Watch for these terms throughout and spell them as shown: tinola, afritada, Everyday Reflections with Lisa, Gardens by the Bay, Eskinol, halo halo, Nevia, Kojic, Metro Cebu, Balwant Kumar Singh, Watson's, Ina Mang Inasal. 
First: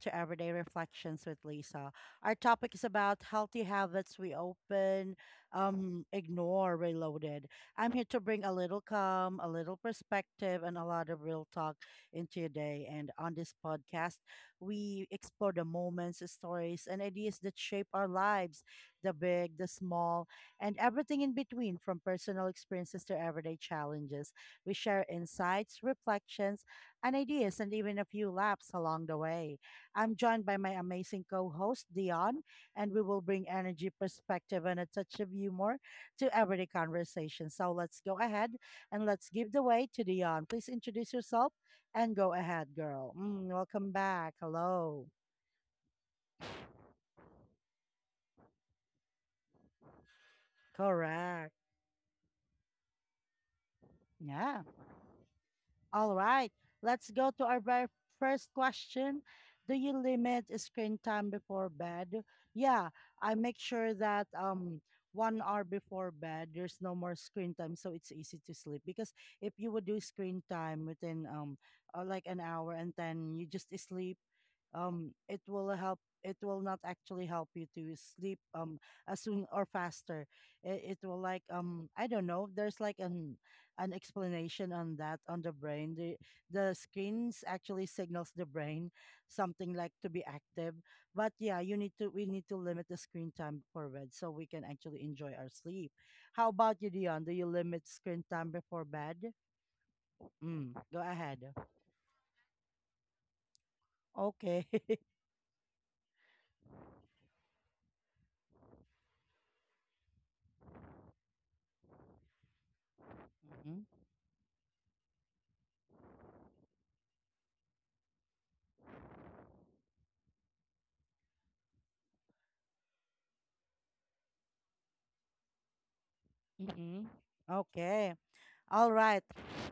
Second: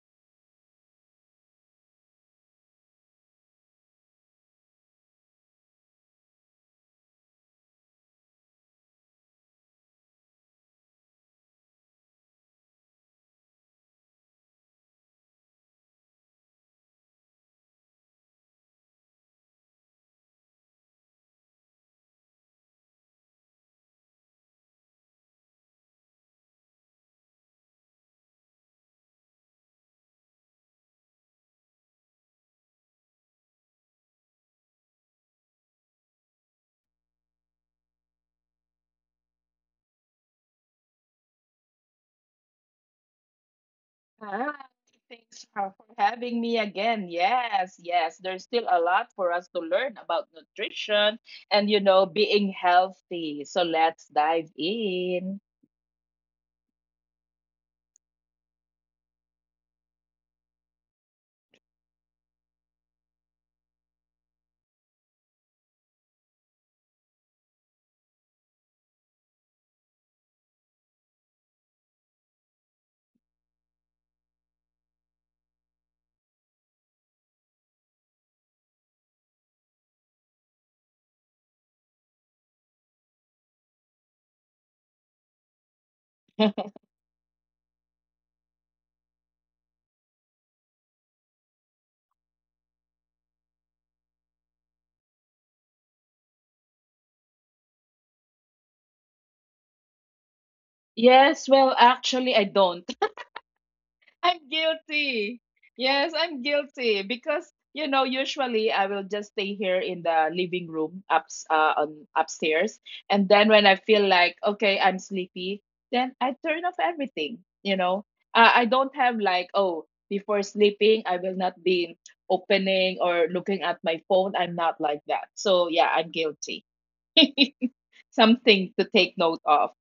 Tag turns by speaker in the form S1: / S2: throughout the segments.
S1: to Everyday Reflections with Lisa. Our topic is about healthy habits we open, ignore, reloaded. I'm here to bring a little calm, a little perspective, and a lot of real talk into your day. And on this podcast, we explore the moments, stories, and ideas that shape our lives, the big, the small, and everything in between, from personal experiences to everyday challenges. We share insights, reflections, and ideas, and even a few laughs along the way. I'm joined by my amazing co host, Dion, and we will bring energy, perspective, and a touch of humor to everyday conversation. So let's go ahead and let's give the way to Dion. Please introduce yourself and go ahead, girl. Welcome back.
S2: Ah,
S1: Hello.
S2: thanks for having me again. Yes, yes, there's still a lot for us to learn about nutrition
S1: Correct.
S2: and, you know, being healthy. So let's dive
S1: Yeah.
S2: in.
S1: All right, let's go to our very first question. Do you limit screen time before bed? Yeah, I make sure that one hour before bed there's no more screen time, so it's easy to sleep, because if you would do screen time within like an hour and then you just sleep, it will not actually help you to sleep as soon or faster it will like, I don't know, there's like an explanation on that, on the brain. The screens actually signals the brain something, like, to be active. But yeah, you need to we need to limit the screen time before bed so we can actually enjoy our sleep. How about you, Dion? Do you limit screen time before bed? Go
S2: Yes,
S1: ahead.
S2: well, actually, I don't. I'm
S1: Okay.
S2: guilty. Yes, I'm guilty because you know usually I will just stay here in the living room upstairs, and then when I
S1: Mhm,
S2: feel like okay I'm sleepy, then I turn off everything, you know. I don't have like, oh, before sleeping I will not be opening or looking at my phone. I'm not like that, so yeah, I'm guilty.
S1: mhm. Okay.
S2: Something to
S1: All
S2: take
S1: right.
S2: note of.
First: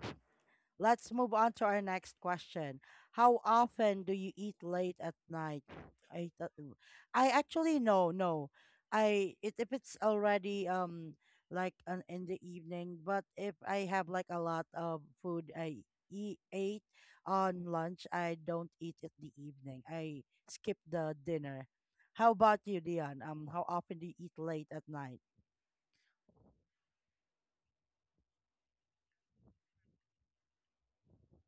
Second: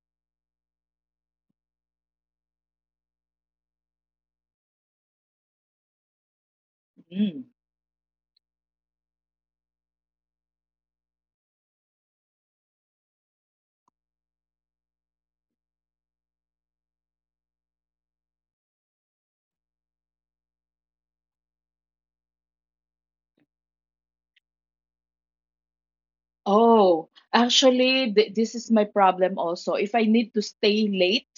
S1: Let's move on to our next question. How often do you eat late at night? I thought- I
S2: Mm.
S1: actually, no, no. I It, if it's already in the evening, but if I have like a lot of food I eat ate on lunch, I don't eat at the evening. I skip the dinner. How about you, Dion? How often do you eat late at night?
S2: Oh, actually, this is my problem also. If I need to stay late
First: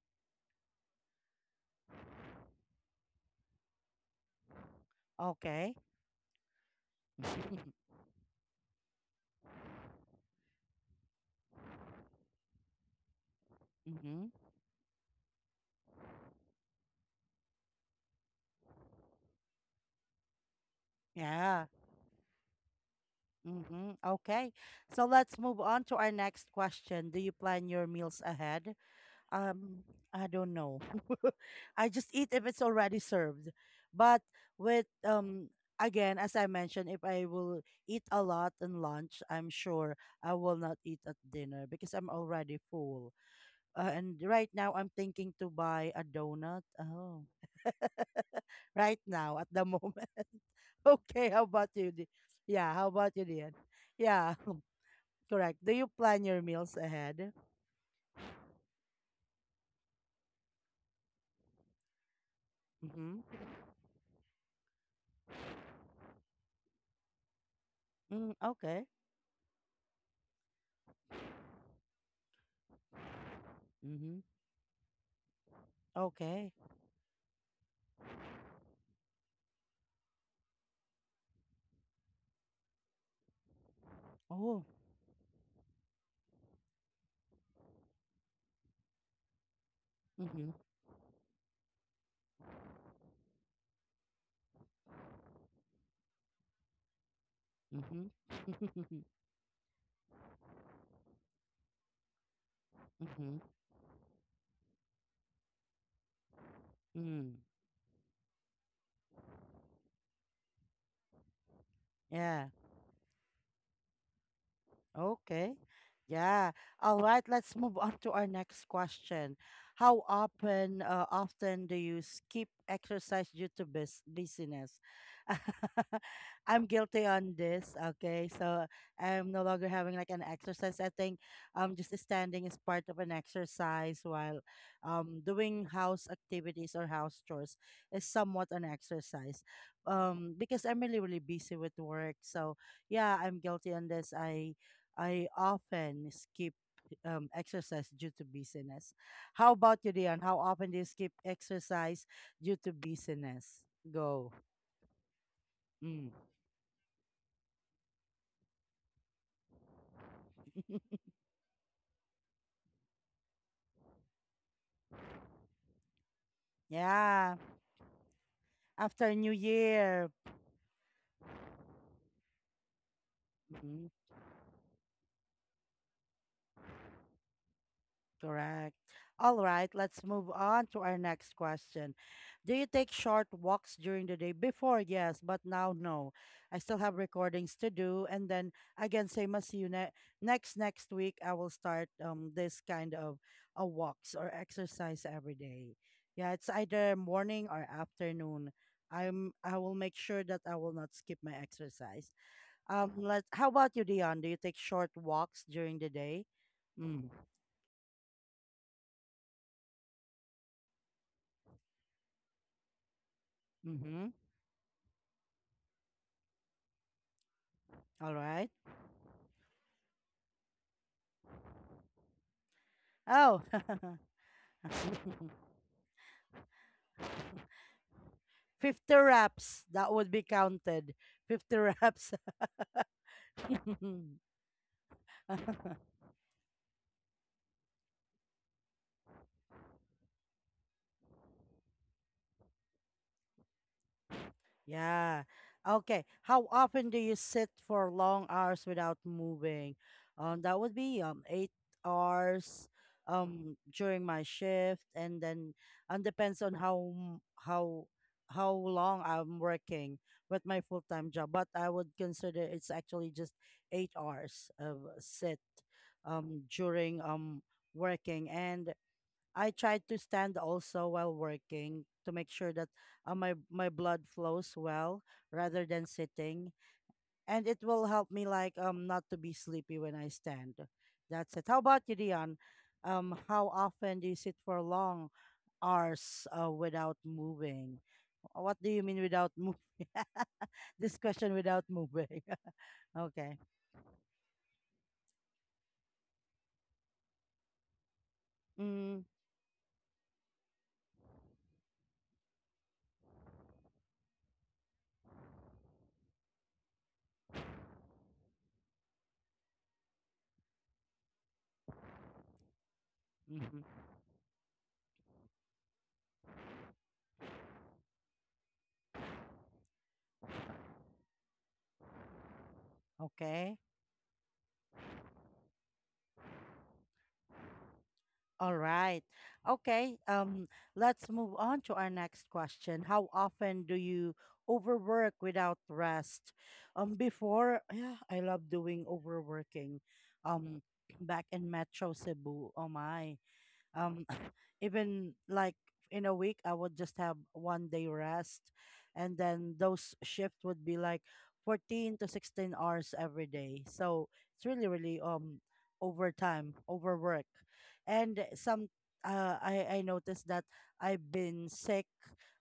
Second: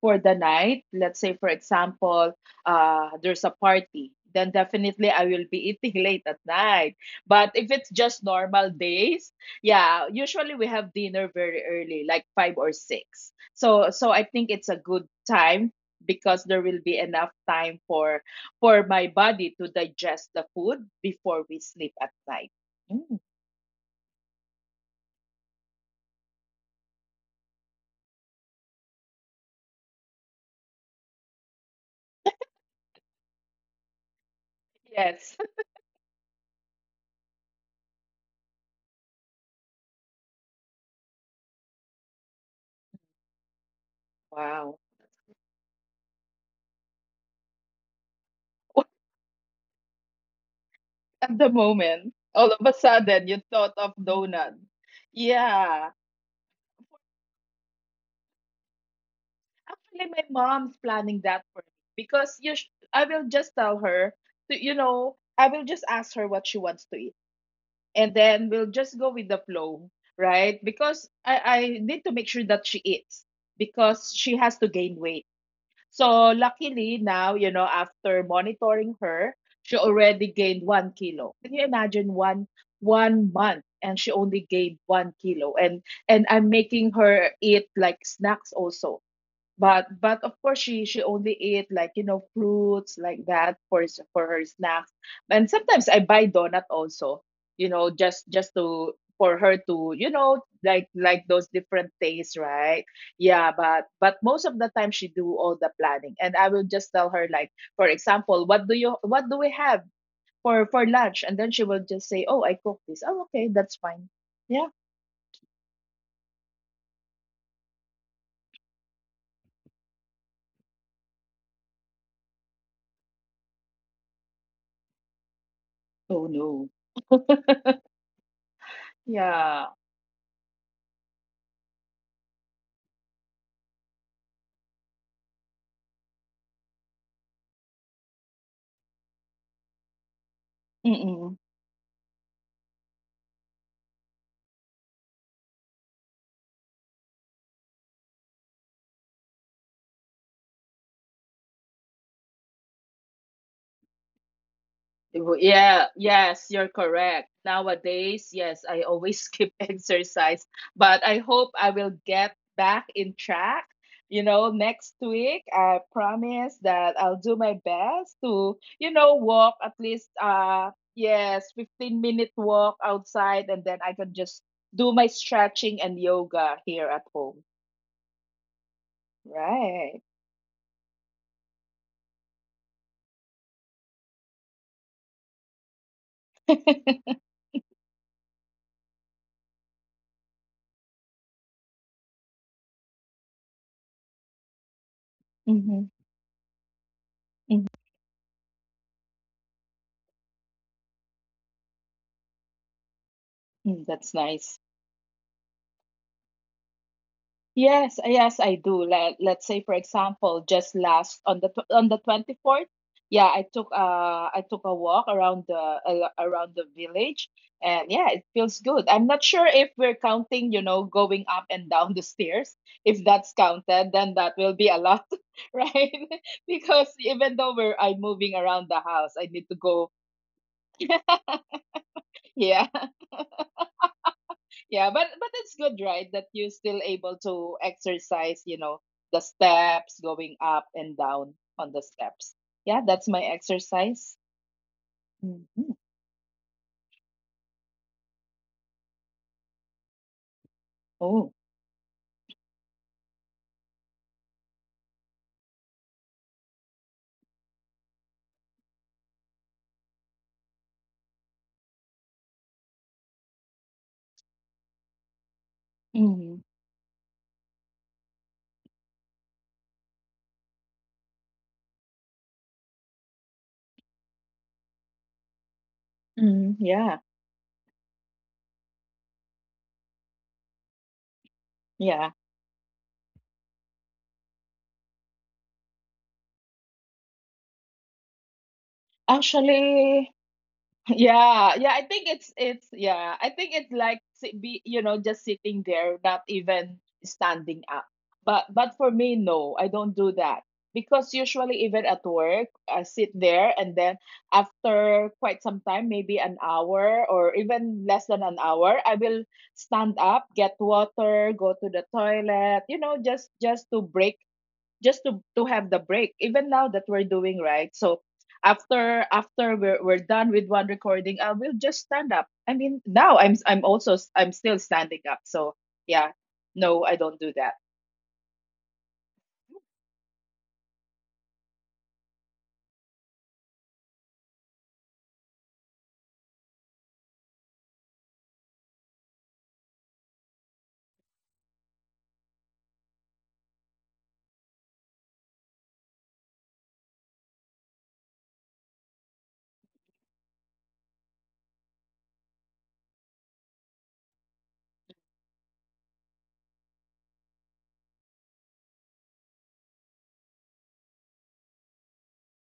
S2: for the night, let's say, for example, there's a party, then definitely I will be
S1: Okay.
S2: eating late at night. But if it's just normal days, yeah, usually we have dinner very early, like five or six. So, so I
S1: Mm-hmm.
S2: think it's a good time because there will be enough time for my body to digest the food before we
S1: Yeah.
S2: sleep at night. Mm.
S1: Mm-hmm. Okay. So let's move on to our next question. Do you plan your meals ahead? Um, I don't know. I just eat if it's already served. But with
S2: Yes.
S1: again, as I mentioned, if I will eat a lot in lunch, I'm sure I will not eat at dinner because I'm already full. And right
S2: Wow.
S1: now I'm thinking to buy a donut. Oh, right now, at the moment.
S2: At
S1: Okay,
S2: the
S1: how about you?
S2: moment, all of a
S1: Yeah, how
S2: sudden,
S1: about you,
S2: you
S1: Dian?
S2: thought of
S1: Yeah.
S2: donut.
S1: Correct. Do
S2: Yeah.
S1: you plan your meals ahead?
S2: Actually, my mom's planning that for me because you I will
S1: Mm-hmm.
S2: just tell her to, you know, I will just ask her what she wants to eat. And
S1: Mm,
S2: then we'll just
S1: okay.
S2: go with the flow, right? Because I need to make sure that she eats because she
S1: Mm-hmm.
S2: has to gain weight. So
S1: Okay.
S2: luckily now, you know, after monitoring her, she already gained 1 kilo. Can you imagine one month and she only gained
S1: Oh.
S2: 1 kilo? And I'm making her eat like snacks also. But of course
S1: Mm-hmm.
S2: she only ate like, you know, fruits like that for for her snacks. And sometimes I buy donut also, you know, just to,
S1: Mm-hmm.
S2: for her to, you know, like those different things, right? Yeah,
S1: Mm-hmm.
S2: but most of the time she do all the planning, and I will just tell her
S1: Mm.
S2: like, for example, what do we have for lunch? And then she will just say, oh, I
S1: Yeah.
S2: cook this. Oh, okay, that's fine. Yeah.
S1: Okay. Yeah. All right. Let's move on to our next question. How often do you skip exercise due to busyness?
S2: Oh
S1: I'm
S2: no.
S1: guilty on this. Okay. So I'm no
S2: Yeah.
S1: longer having like an exercise. I think just standing is part of an exercise, while, doing house activities or house chores, is somewhat an exercise. Because I'm really, really
S2: Mm-mm.
S1: busy with work. So yeah, I'm guilty on this. I often skip exercise due to busyness. How about you, Dion? How often do you skip exercise due to busyness? Go.
S2: Yeah,
S1: Mm.
S2: yes, you're correct. Nowadays, yes, I always skip exercise, but I hope I will get back in track. You know, next week, I promise that I'll do
S1: Yeah.
S2: my best to, you know,
S1: After New
S2: walk at least
S1: Year.
S2: yes, 15-minute walk outside, and then I
S1: Mm-hmm.
S2: can just do my stretching and yoga here at home.
S1: Correct. All right,
S2: Right.
S1: let's move on to our next question. Do you take short walks during the day? Before, yes, but now, no. I still have recordings to do. And then, again, same as you, next week, I will start, this kind of a walks or exercise every day.
S2: Mhm.
S1: Yeah, it's either morning
S2: Mhm.
S1: or afternoon. I will make sure that I will not skip my exercise. Let how about
S2: Mm,
S1: you,
S2: that's
S1: Dion? Do you
S2: nice.
S1: take short walks during the day? Mm.
S2: Yes, yes, I do. Let, let's say for example, just last on the on the 24th, yeah,
S1: Mm-hmm.
S2: I took a walk around the around the village, and yeah, it
S1: All
S2: feels
S1: right.
S2: good. I'm not sure if we're counting, you know, going up and down the stairs. If that's
S1: Oh,
S2: counted, then that will be a lot,
S1: 50
S2: right? Because even though we're I'm moving around the house, I need to
S1: reps.
S2: go.
S1: That would be counted. 50 reps.
S2: Yeah. Yeah, but it's good, right? That you're still able to exercise, you know, the steps, going up and down on the steps. Yeah, that's my exercise.
S1: Yeah.
S2: Hmm.
S1: Okay. How often do you sit for long hours without moving? That would be
S2: Oh.
S1: 8 hours during my shift, and then and depends on how long I'm working with my full time job. But I would consider it's actually just 8 hours of sit,
S2: Hmm.
S1: during, working, and I tried to stand also while working to make sure that, my blood flows well rather than
S2: Hmm,
S1: sitting,
S2: yeah,
S1: and it will help me, like, not to be sleepy when I stand. That's it. How about you,
S2: yeah.
S1: Dion? How often do you sit for long hours, without moving? What do you mean without moving?
S2: Actually,
S1: This question,
S2: yeah, yeah, I
S1: without
S2: think
S1: moving.
S2: it's yeah, I think
S1: Okay.
S2: it's like be, you know, just sitting there, not even standing up. But for me,
S1: Mm-hmm.
S2: no, I don't do that because usually even at work, I sit there, and then after quite some time, maybe an hour or even less than an hour, I will stand up, get water, go to the toilet, you know, just to
S1: Mm-hmm.
S2: break, just to have the break. Even now that we're doing, right? So after we're done with one recording, I will just stand up. I mean, now I'm
S1: Okay.
S2: also I'm still standing up, so yeah, no, I don't do that.
S1: All right. Okay. Let's move on to our next question. How often do you overwork without rest? Before, yeah, I love doing overworking. Um, back in Metro Cebu. Oh my, um even like in a week I would just have one day rest, and then those shifts would be like 14 to 16 hours every day, so it's really really, overtime, overwork. And some, I noticed that I've been sick,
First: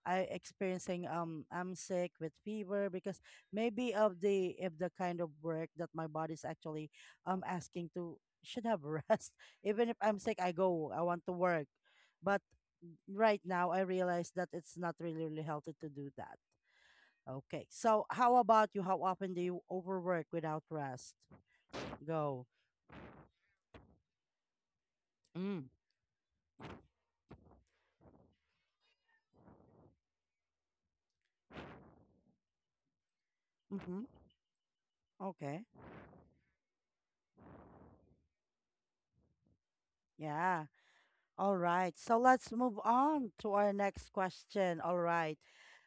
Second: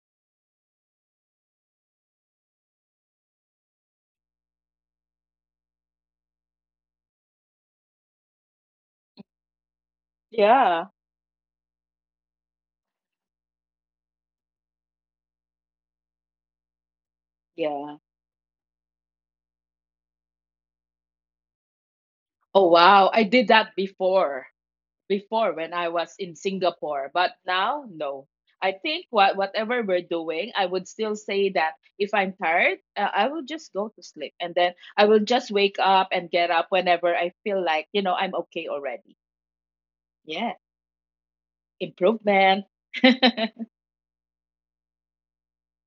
S1: I'm sick with fever, because maybe of the if the kind of work that my body's actually, asking to, should have rest. Even if I'm sick, I
S2: Yeah.
S1: go. I want to work. But right now, I realize that it's not really, really healthy to do that. Okay.
S2: Yeah.
S1: So, how about you? How often do you overwork without rest? Go.
S2: Oh wow, I did that before. Before,
S1: Mm.
S2: when I was in Singapore, but now no. I think whatever we're doing, I would still say that if I'm tired, I will just go to
S1: Mm-hmm.
S2: sleep, and then I will just
S1: Okay.
S2: wake up and get up whenever I feel like, you know, I'm okay already. Yeah,
S1: Yeah. All right. So, let's
S2: improvement.
S1: move on to our next question. All right.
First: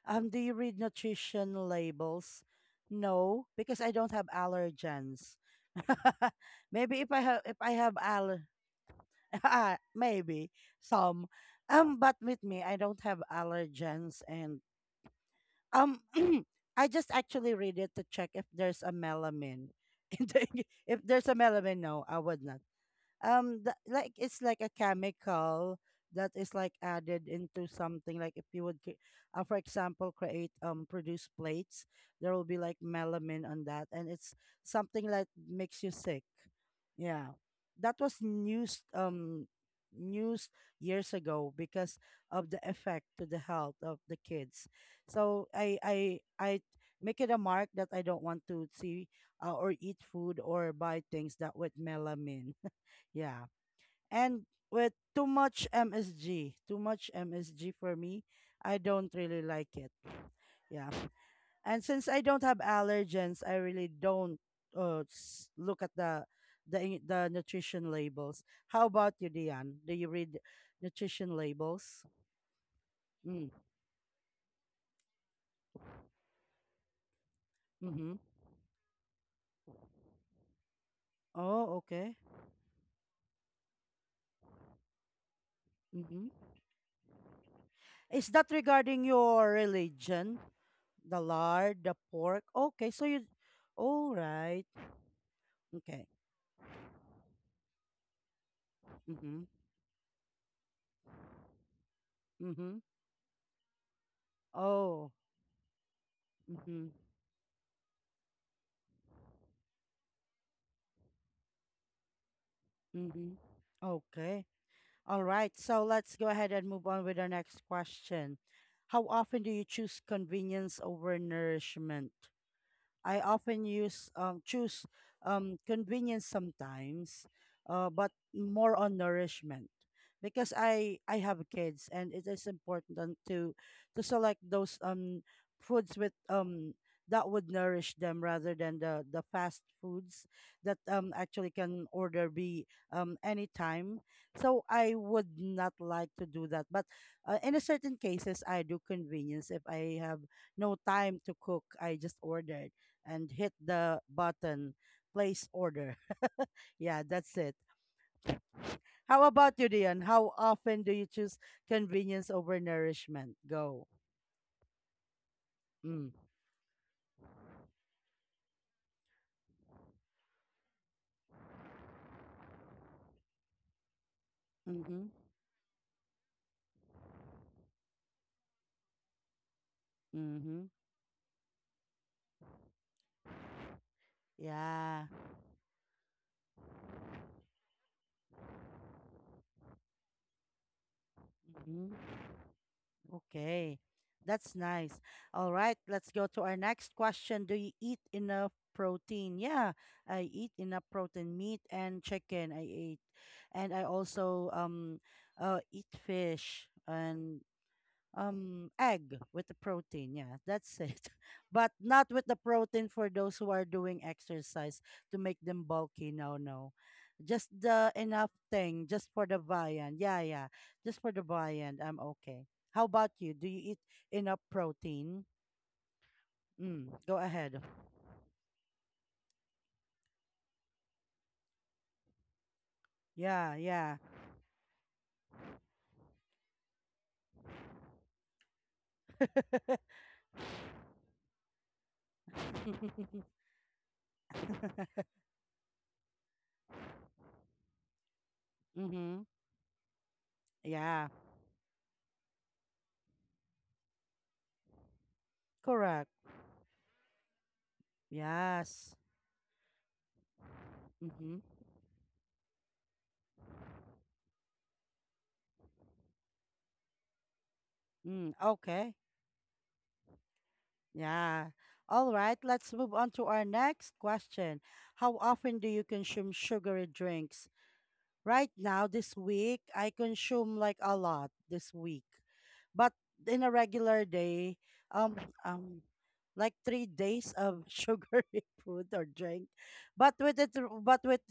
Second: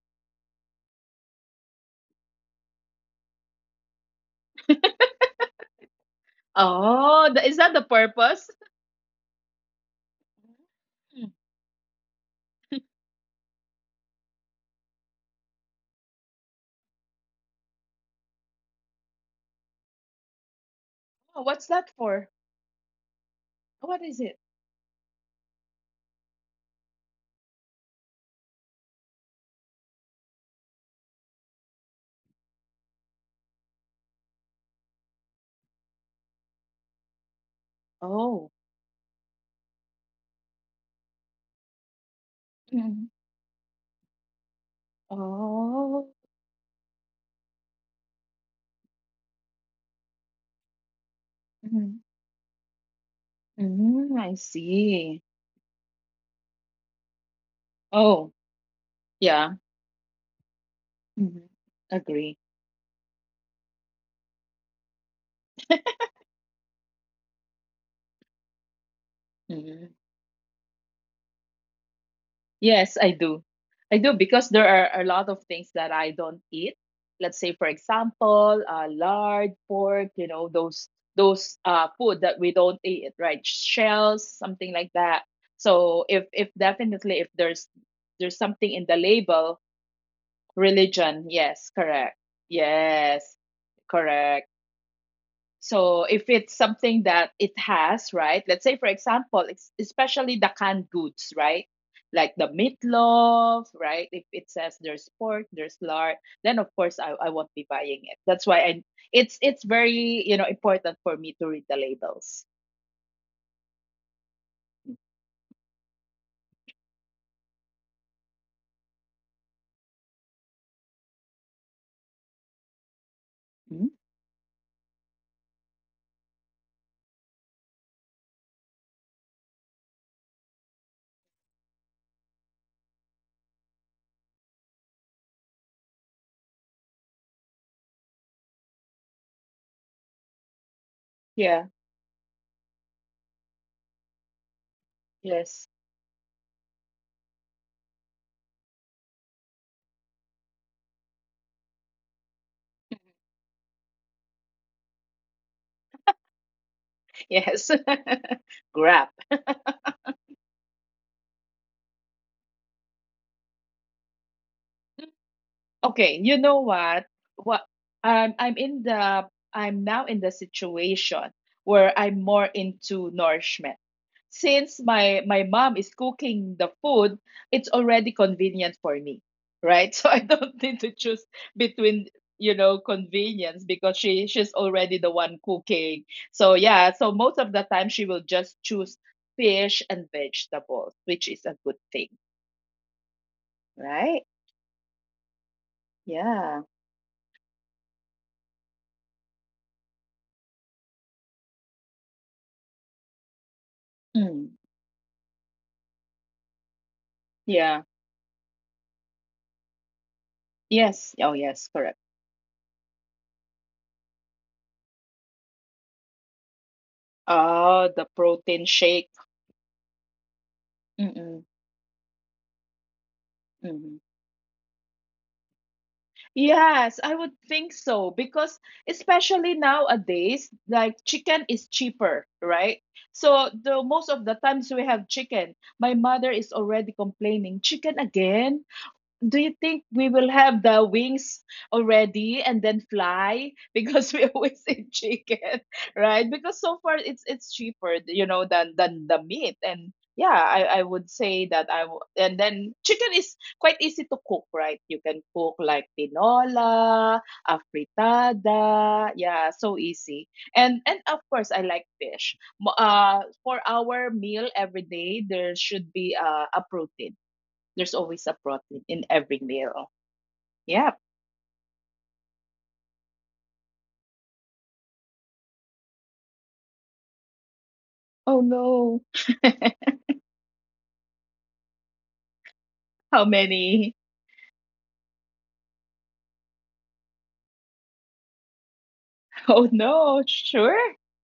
S1: Do you read nutrition labels? No, because I don't have allergens. Maybe if I
S2: Oh,
S1: have
S2: the,
S1: if
S2: is
S1: I
S2: that the
S1: have al
S2: purpose?
S1: ah, maybe some.
S2: Mm.
S1: But with me, I don't have allergens, and, um, I just actually read it to check if there's a melanin. in the If there's a
S2: Oh, what's
S1: melanin,
S2: that
S1: no, I
S2: for?
S1: would not.
S2: What
S1: Like
S2: is
S1: it's
S2: it?
S1: like a chemical that is like added into something. Like if you would, for example, create, produce plates, there will be like melanin on that, and it's something like makes you sick. Yeah. That was
S2: Oh.
S1: news years ago, because of the effect
S2: Mm.
S1: to the health of the kids. So
S2: Oh.
S1: I make it a mark that I don't want to see, or eat food or buy things that with
S2: Mm.
S1: melamine. Yeah.
S2: Mm, I
S1: And with
S2: see.
S1: too much MSG, too much MSG for me,
S2: Oh,
S1: I don't really
S2: yeah.
S1: like it. Yeah.
S2: Mhm.
S1: And since I
S2: Agree.
S1: don't have allergens, I really don't, look at the nutrition labels. How about you, Diane?
S2: Mm-hmm.
S1: Do you read nutrition labels?
S2: Yes, I do.
S1: Mm,
S2: I do because there are a lot of things that I don't eat. Let's say, for
S1: mm-hmm.
S2: example, lard, pork. You know, those
S1: Oh, okay.
S2: food that we don't eat, right? Shells, something like that. So if
S1: Mm-hmm.
S2: if definitely if there's
S1: Is
S2: there's
S1: that
S2: something in the
S1: regarding your
S2: label,
S1: religion? The
S2: religion. Yes,
S1: lard, the
S2: correct.
S1: pork? Okay, so you.
S2: Yes,
S1: All
S2: correct.
S1: right.
S2: So
S1: Okay.
S2: if it's something that it has, right? Let's say, for example,
S1: Mm-hmm.
S2: it's especially the canned goods, right? Like the
S1: Mm-hmm.
S2: meatloaf, right? If it says there's
S1: Oh.
S2: pork, there's lard, then of
S1: Mm-hmm.
S2: course I won't be buying it. That's why I, it's very, you know, important for me to read the labels.
S1: Mm-hmm. Okay. All right, so let's go ahead and move on with our next question. How often do you choose convenience over nourishment? I often
S2: Mhm.
S1: use choose, convenience sometimes, but more on nourishment, because I have kids and it is important, and to select those, foods with, that would nourish them, rather than the fast foods that, actually
S2: Yeah.
S1: can order be, anytime. So I would
S2: Yes.
S1: not like to do that, but, in a certain cases I do convenience if I have no time to cook. I just order and hit the button, place order. Yeah, that's it.
S2: Yes. Grab.
S1: How about you, Dion? How often do you choose convenience over nourishment? Go. Mm.
S2: Okay, you know what? What, I'm in the, I'm now in the situation where I'm more into nourishment. Since
S1: Mm-hmm.
S2: my mom is cooking the food, it's already convenient for me, right? So I
S1: Mm-hmm.
S2: don't need to choose between, you know, convenience because she's already
S1: Yeah.
S2: the one cooking. So yeah, so most of the time she will just choose fish and vegetables, which is a good thing,
S1: Mm-hmm. Okay.
S2: right?
S1: That's nice. All right, let's go to our
S2: Yeah.
S1: next question. Do you eat enough protein? Yeah, I eat enough protein, meat and chicken I eat, and I also,
S2: Mm.
S1: eat fish and,
S2: Yeah.
S1: egg, with the protein, yeah, that's it.
S2: Yes. Oh,
S1: But
S2: yes, correct.
S1: not with the protein for those who are doing exercise to make them bulky. No, no, just the
S2: Ah, the
S1: enough
S2: protein
S1: thing, just
S2: shake.
S1: for the viand, yeah, yeah, just for the
S2: Mm-mm,
S1: viand, I'm okay. How about you, do you eat
S2: mm-hmm.
S1: enough protein? Go
S2: Yes, I
S1: ahead.
S2: would think so, because especially nowadays, like, chicken is cheaper, right?
S1: Yeah,
S2: So
S1: yeah.
S2: the most of the times we have chicken, my mother is already complaining, chicken again? Do you think we will have the wings already and then fly? Because we always eat chicken. Right, because so far it's cheaper, you know, than
S1: Mm-hmm.
S2: the meat. And yeah, I
S1: Yeah.
S2: would say that and then chicken is quite easy to cook, right? You can cook like
S1: Correct.
S2: tinola,
S1: Yes.
S2: afritada, yeah, so easy. And of
S1: Mm-hmm.
S2: course I like fish. For our meal every day there should be a protein. There's always
S1: Mm,
S2: a protein
S1: okay.
S2: in every meal. Yep.
S1: Yeah. All right, let's move on to our next question. How often do you consume sugary drinks?
S2: Oh
S1: Right now,
S2: no.
S1: this week, I consume like a lot this week. But
S2: How
S1: in a
S2: many?
S1: regular day, um, um, like 3 days of sugary food or drink.
S2: Oh
S1: But
S2: no,
S1: with it, but
S2: sure.
S1: with,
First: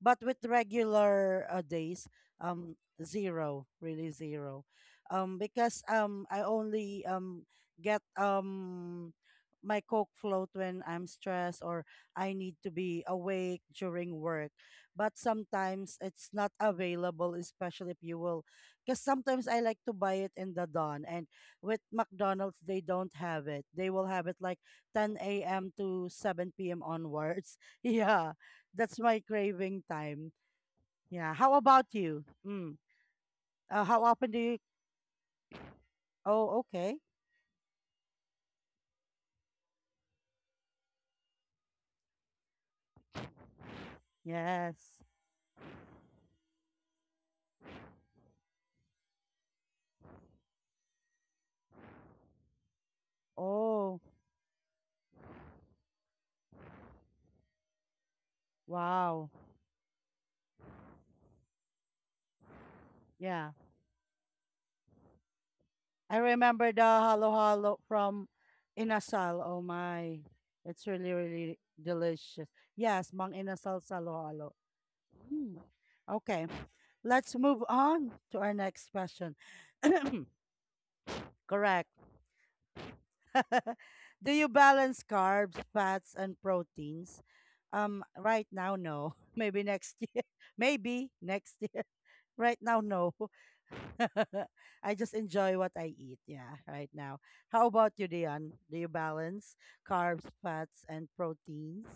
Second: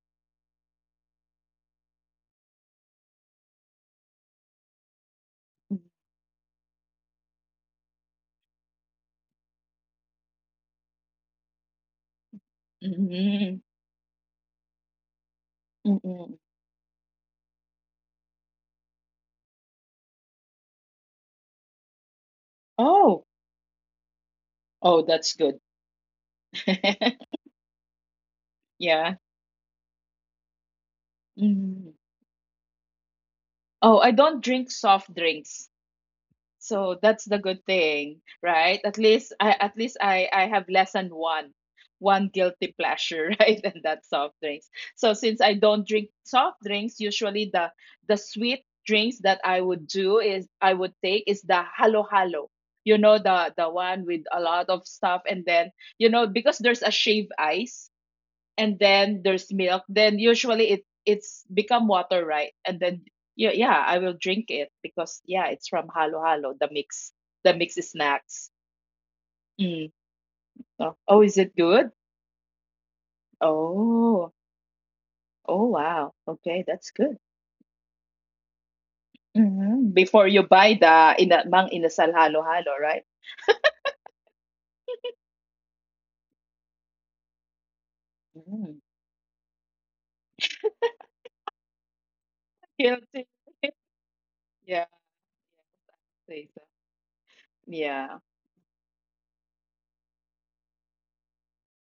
S1: but with regular, days, um, zero, really zero. Because, I only, get, my coke float when I'm stressed or I need to be
S2: Mm-hmm.
S1: awake during work, but sometimes it's
S2: Mm-mm.
S1: not available, especially if you will. Because sometimes I like to buy it in the dawn, and with McDonald's, they don't
S2: Oh,
S1: have it. They will have it like
S2: oh, that's
S1: 10
S2: good.
S1: a.m. to 7 p.m. onwards. Yeah, that's
S2: Yeah.
S1: my craving time. Yeah. How about
S2: Mm.
S1: you? Mm. How
S2: Oh, I
S1: often do
S2: don't
S1: you?
S2: drink soft drinks.
S1: Oh, okay.
S2: So that's the good thing, right? At least I, at least I have less than one guilty pleasure, right? And that's soft drinks.
S1: Yes.
S2: So since I don't drink soft drinks, usually the sweet drinks that I would take is the halo halo. You know, the
S1: Oh,
S2: one with a lot of stuff, and then, you know, because there's a shaved ice and then
S1: wow.
S2: there's milk, then usually it's become water, right? And then yeah,
S1: Yeah.
S2: yeah, I will drink it because yeah, it's from halo
S1: I
S2: halo, the
S1: remember the
S2: mix,
S1: halo
S2: the mixed
S1: halo from
S2: snacks.
S1: Inasal. Oh
S2: Mm.
S1: my, it's
S2: Oh,
S1: really
S2: oh, is it
S1: really
S2: good?
S1: delicious. Yes, Mang Inasal's
S2: Oh.
S1: halo halo. Hmm.
S2: Oh wow,
S1: Okay,
S2: okay, that's good.
S1: let's move on to our next question.
S2: Hmm, before you buy the ina mang
S1: Correct.
S2: inasal halo halo, right?
S1: Do you balance carbs, fats, and proteins? Right now,
S2: Mm.
S1: no. Maybe next year. Maybe next year. Right now, no.
S2: Guilty. Yeah.
S1: I just enjoy what I eat. Yeah,
S2: Guilty.
S1: right now. How about you,
S2: Yeah,
S1: Dion? Do you balance carbs, fats, and proteins?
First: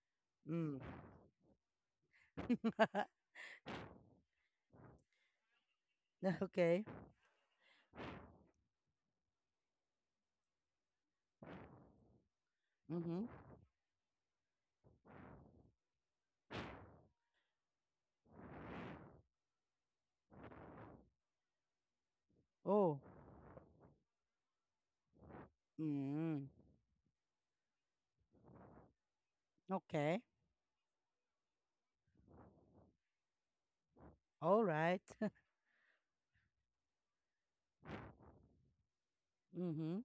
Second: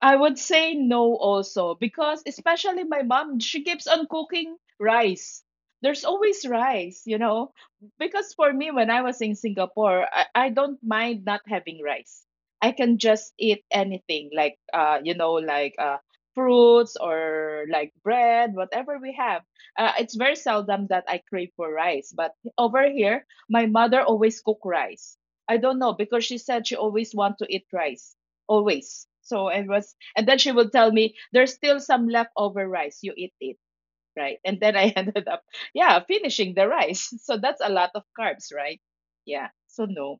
S2: I would say
S1: Mm.
S2: no also because especially my mom, she keeps on cooking rice. There's always
S1: Okay.
S2: rice, you know. Because for me, when I was in Singapore, I don't mind not having rice. I can
S1: Mm-hmm.
S2: just eat anything like, you know, like fruits or like bread, whatever we have. It's very seldom that I crave for rice. But over
S1: Oh.
S2: here, my mother always cook rice. I don't know because she
S1: Mm.
S2: said she always want to eat rice always. So I was, and
S1: Okay.
S2: then she would tell me, "There's still some leftover rice. You eat it, right?" And
S1: All
S2: then I
S1: right.
S2: ended up, yeah, finishing the rice. So that's a lot of carbs, right? Yeah. So
S1: Mm-hmm.
S2: no.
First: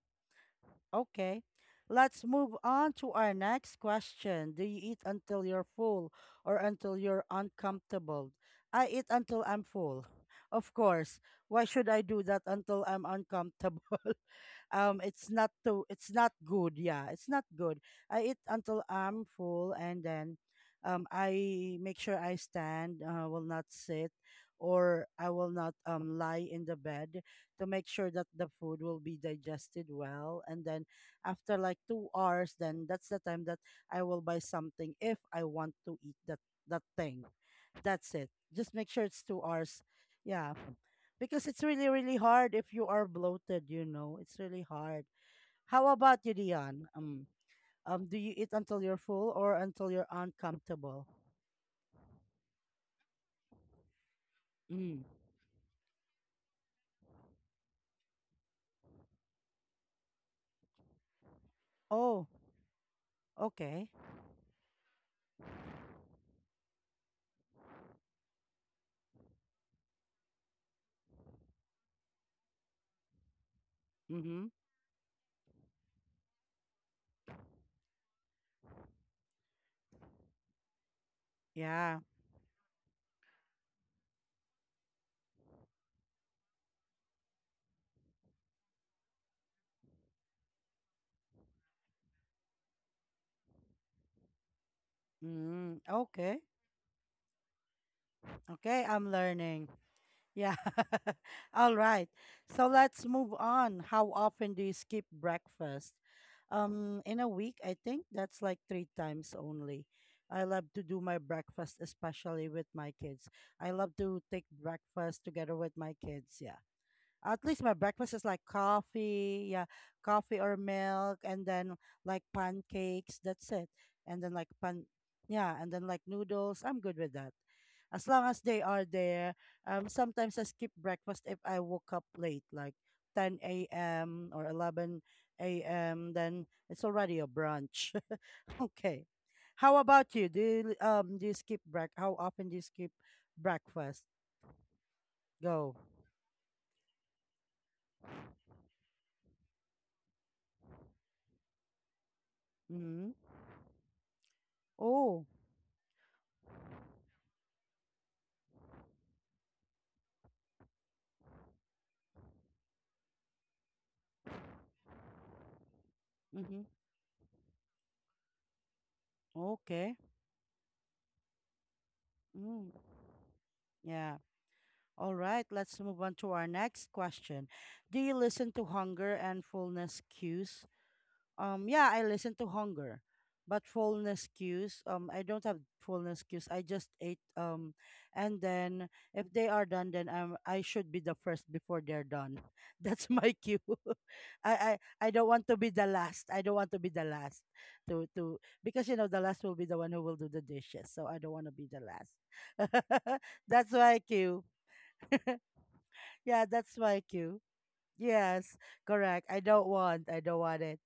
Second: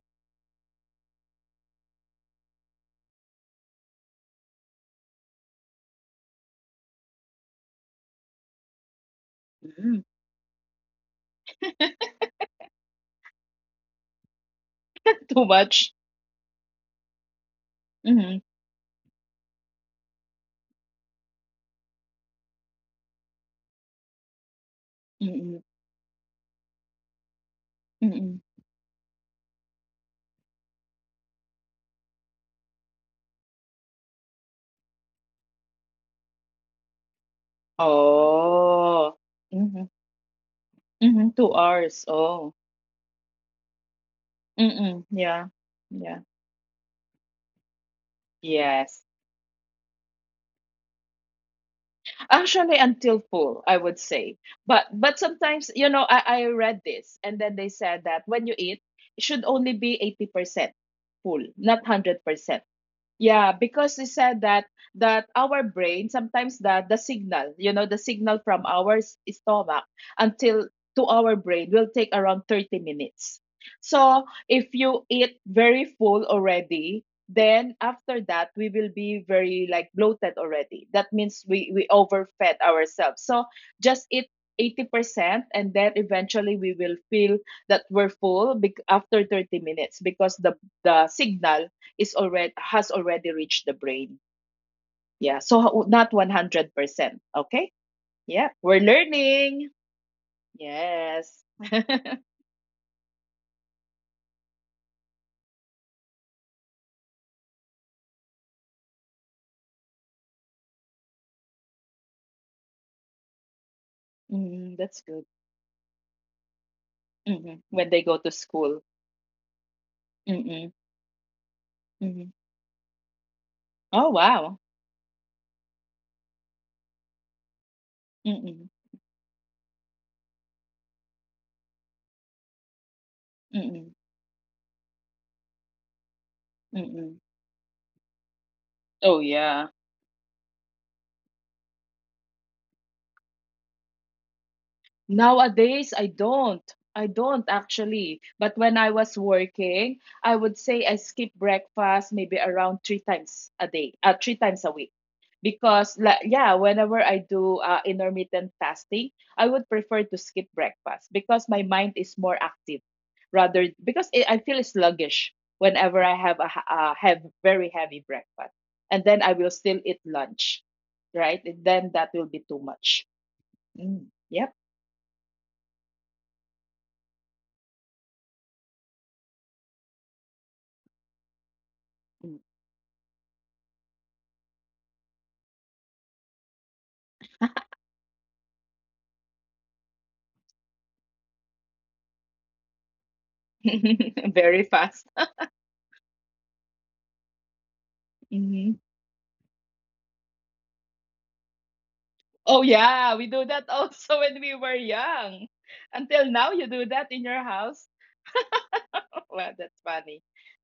S1: Okay. Let's move on to our next question. Do you eat until you're full or until you're uncomfortable? I eat until I'm full.
S2: Mm.
S1: Of course. Why should I do that until I'm uncomfortable? It's not
S2: Too
S1: too
S2: much.
S1: it's not good. Yeah, it's not good. I eat
S2: Mm-hmm.
S1: until I'm full, and then I make sure I stand, will not sit, or I will
S2: Mm-hmm.
S1: not lie in the bed to make sure that
S2: Mm-hmm.
S1: the food will be digested well. And then after like 2 hours, then that's the time that I will buy something if I want to eat that thing. That's it, just make sure it's
S2: Oh.
S1: 2 hours.
S2: Mm-hmm.
S1: Yeah,
S2: Mm-hmm.
S1: because it's
S2: Two
S1: really really
S2: hours.
S1: hard
S2: Oh.
S1: if you are bloated, you know, it's really hard.
S2: Mm-mm. Yeah.
S1: How about
S2: Yeah.
S1: you, Dion? Do you eat until you're
S2: Yes.
S1: full or until you're uncomfortable?
S2: Actually, until full, I would say. But
S1: Mm.
S2: but sometimes, you know, I read this, and then they said that when you eat, it should only be 80% full, not
S1: Oh,
S2: 100%. Yeah,
S1: okay.
S2: because they said that, that our brain sometimes, the signal, you know, the signal from our stomach until to our brain will take around 30 minutes. So
S1: Mm-hmm.
S2: if you eat very full already, then after that we will be very like bloated already. That means we
S1: Yeah.
S2: overfed ourselves. So just eat 80%, and then eventually we will feel that we're full after 30 minutes because the signal is already has already reached the brain. Yeah,
S1: Mm.
S2: so not
S1: Okay.
S2: 100%. Okay? Yeah,
S1: Okay,
S2: we're
S1: I'm learning.
S2: learning.
S1: Yeah.
S2: Yes.
S1: All right. So let's move on. How often do you skip breakfast? In a week, I think that's like three times only. I love to do my breakfast, especially with my kids. I love to take
S2: Mm, that's
S1: breakfast
S2: good.
S1: together with my kids. Yeah. At least
S2: Hmm.
S1: my
S2: When they
S1: breakfast is
S2: go
S1: like
S2: to school.
S1: coffee, yeah, coffee or
S2: Mm-mm,
S1: milk, and then like
S2: mm-mm.
S1: pancakes. That's it.
S2: Oh,
S1: And then like
S2: wow.
S1: pan, Yeah, and then like noodles. I'm good with that. As long as they
S2: Mm-mm,
S1: are there. Sometimes I skip breakfast if I woke up late, like 10
S2: mm-mm,
S1: a.m. or 11 a.m. Then it's already
S2: mm-mm.
S1: a brunch. Okay.
S2: Oh,
S1: How
S2: yeah.
S1: about you? Do you skip break? How often do you skip breakfast? Go.
S2: Nowadays, I don't. I don't actually. But when I was working, I would say I skip breakfast maybe around three
S1: Mm-hmm.
S2: times a day, three times a week.
S1: Oh.
S2: Whenever I do intermittent fasting, I would prefer to skip breakfast because my mind is more active rather because I feel sluggish whenever I have
S1: Mm-hmm.
S2: have very heavy breakfast. And then I will still
S1: Okay.
S2: eat lunch, right? Then that will be too
S1: Mm,
S2: much. Mm,
S1: yeah.
S2: yep.
S1: All right. Let's move on to our next question. Do you listen to hunger and fullness cues? Yeah, I listen to hunger, but fullness cues. I don't have fullness cues. I just ate. And then if they are done, then I should be the first before they're done. That's my cue.
S2: Very
S1: I don't
S2: fast.
S1: want to be the last. I don't want to be the last to because you
S2: Mhm.
S1: know the last will be the one who will do the dishes. So I don't want to be the last.
S2: Oh yeah, we do
S1: That's
S2: that
S1: my cue.
S2: also when we were young.
S1: Yeah,
S2: Until now,
S1: that's
S2: you
S1: my
S2: do that
S1: cue.
S2: in your house.
S1: Yes, correct. I don't
S2: Wow, that's
S1: want. I don't
S2: funny.
S1: want it.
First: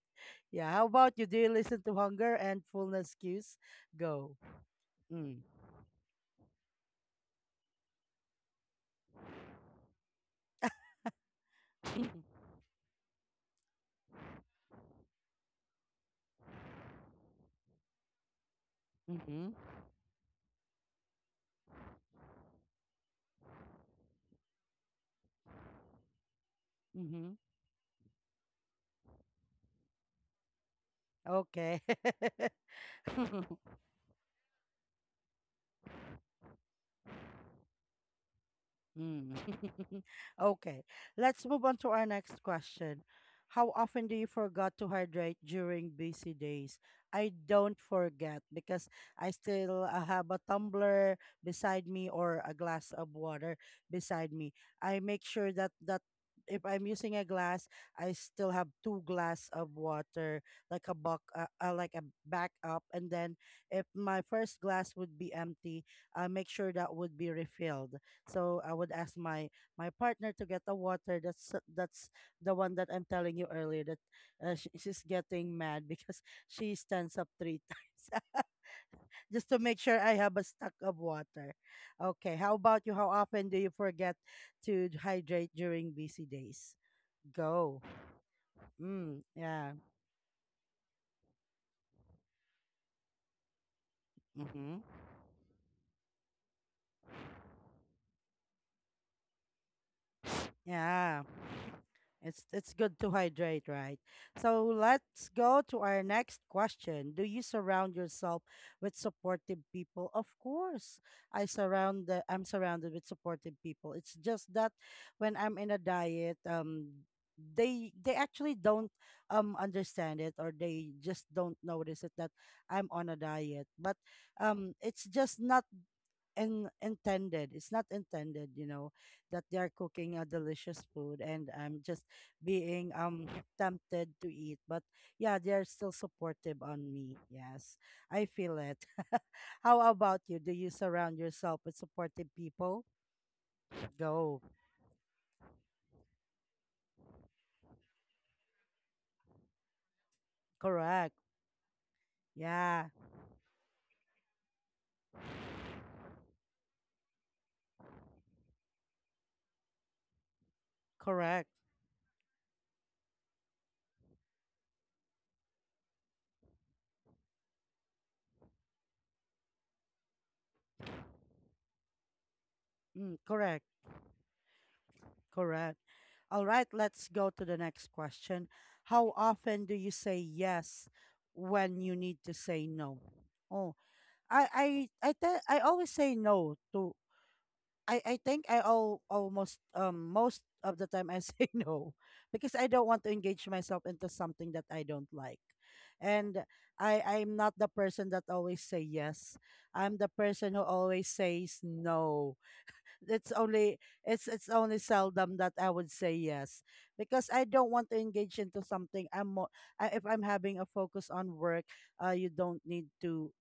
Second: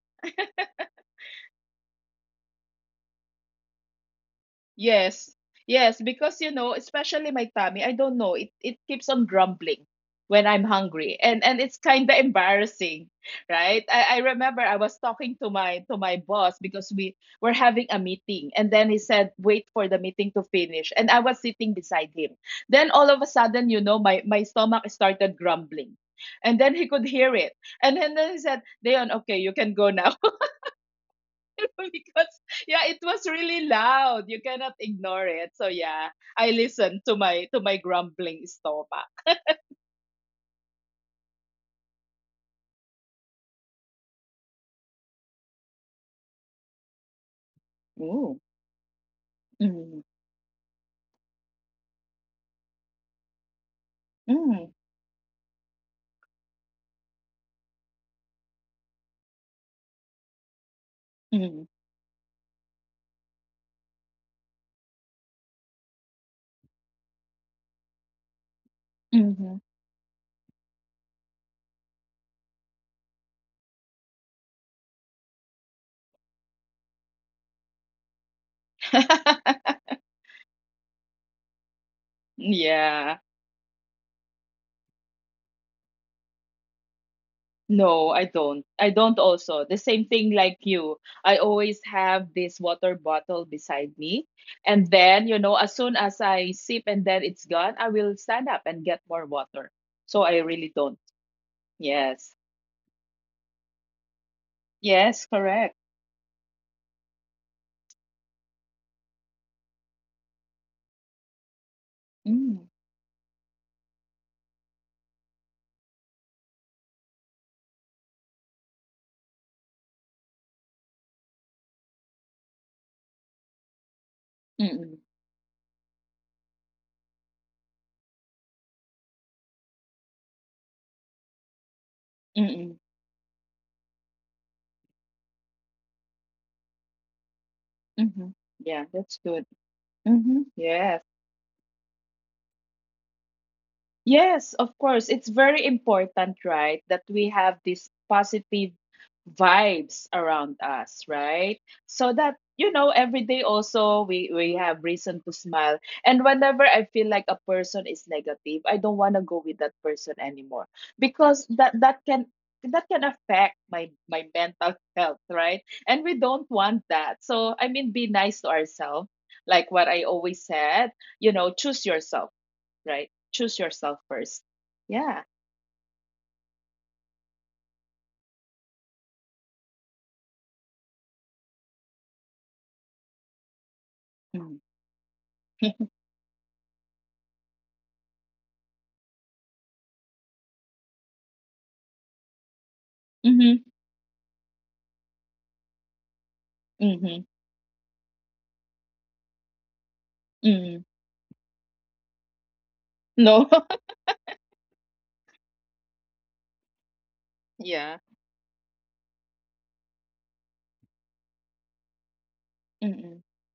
S1: Yeah. How about you? Do you listen to hunger and fullness cues? Go.
S2: Yes.
S1: Mm.
S2: Yes, because you know, especially my tummy, I don't know, it keeps on grumbling when I'm hungry. And it's kind of embarrassing, right? I remember I was talking to my boss because we were having a meeting and then he said,
S1: Mm-hmm.
S2: "Wait for the meeting to finish." And I was sitting beside him. Then all of a sudden, you know, my stomach started grumbling. And then he could hear
S1: Mm-hmm.
S2: it. And then he said, Leon, okay, you can go now.
S1: Okay.
S2: Because yeah, it was really loud. You cannot ignore it. So yeah, I listened to my grumbling stomach.
S1: Mm. Okay, let's move on to our next question. How often do you forget to hydrate during busy days? I don't
S2: Ooh.
S1: forget because I still
S2: Mm,
S1: have a tumbler beside me or a glass of water beside me.
S2: mm,
S1: I make sure that if I'm using a glass, I still have two glass of water, like a
S2: mm,
S1: like a backup. And then if my first glass would be empty, I make sure that would be refilled, so I would ask
S2: mhm.
S1: my partner to get the water. That's the one that I'm telling you earlier that she's getting mad because she stands up three times just to make sure I have a stock of water. Okay, how about you?
S2: Yeah.
S1: How often do you forget to hydrate during busy days? Go.
S2: No, I don't. I don't
S1: Mm,
S2: also. The
S1: yeah.
S2: same thing like you. I always have this water bottle beside me. And
S1: Mm-hmm.
S2: then, you know, as soon as I sip and then it's gone, I will stand up and get more water. So I really don't.
S1: Yeah.
S2: Yes.
S1: It's good to hydrate, right? So
S2: Yes,
S1: let's go
S2: correct.
S1: to our next question. Do you surround yourself with supportive people? Of course. I'm
S2: Mm.
S1: surrounded with supportive people. It's just that when I'm in a diet, they actually don't understand it, or they just don't notice it that I'm on a diet. But
S2: Mm-mm.
S1: it's just not intended. It's not intended, you know, that they are cooking a delicious food and I'm just
S2: Mm,
S1: being tempted to eat. But yeah, they are still supportive on me. Yes, I
S2: mhm.
S1: feel it.
S2: Yeah, that's good.
S1: How about you?
S2: Mhm.
S1: Do you
S2: Yeah,
S1: surround yourself with supportive people? Go.
S2: yes, of course. It's very important, right, that we have these positive vibes around us,
S1: Correct.
S2: right? So that, you know,
S1: Yeah.
S2: every day also we have reason to smile. And whenever I feel like a person is negative, I don't want to go with that person anymore because
S1: Correct.
S2: that can that can affect my my mental health, right? And we don't want that. So, I mean, be nice to ourselves. Like what I always said, you know, choose yourself right?
S1: Mm,
S2: Choose
S1: correct.
S2: yourself first. Yeah.
S1: Correct. All right, let's go to the next question. How often do you say yes when you need to say no? Oh, I
S2: Mm.
S1: I I always say no to I think I all almost most of the time I say no because I don't want to engage
S2: Mhm.
S1: myself into something that I don't like. And
S2: Mhm.
S1: I'm not the person that always say yes. I'm the person who
S2: Mhm.
S1: always says no.
S2: No.
S1: It's only seldom that I would say yes because I don't
S2: Yeah.
S1: want to engage into something I, if I'm having a focus on work, you don't need
S2: Mm-mm.
S1: to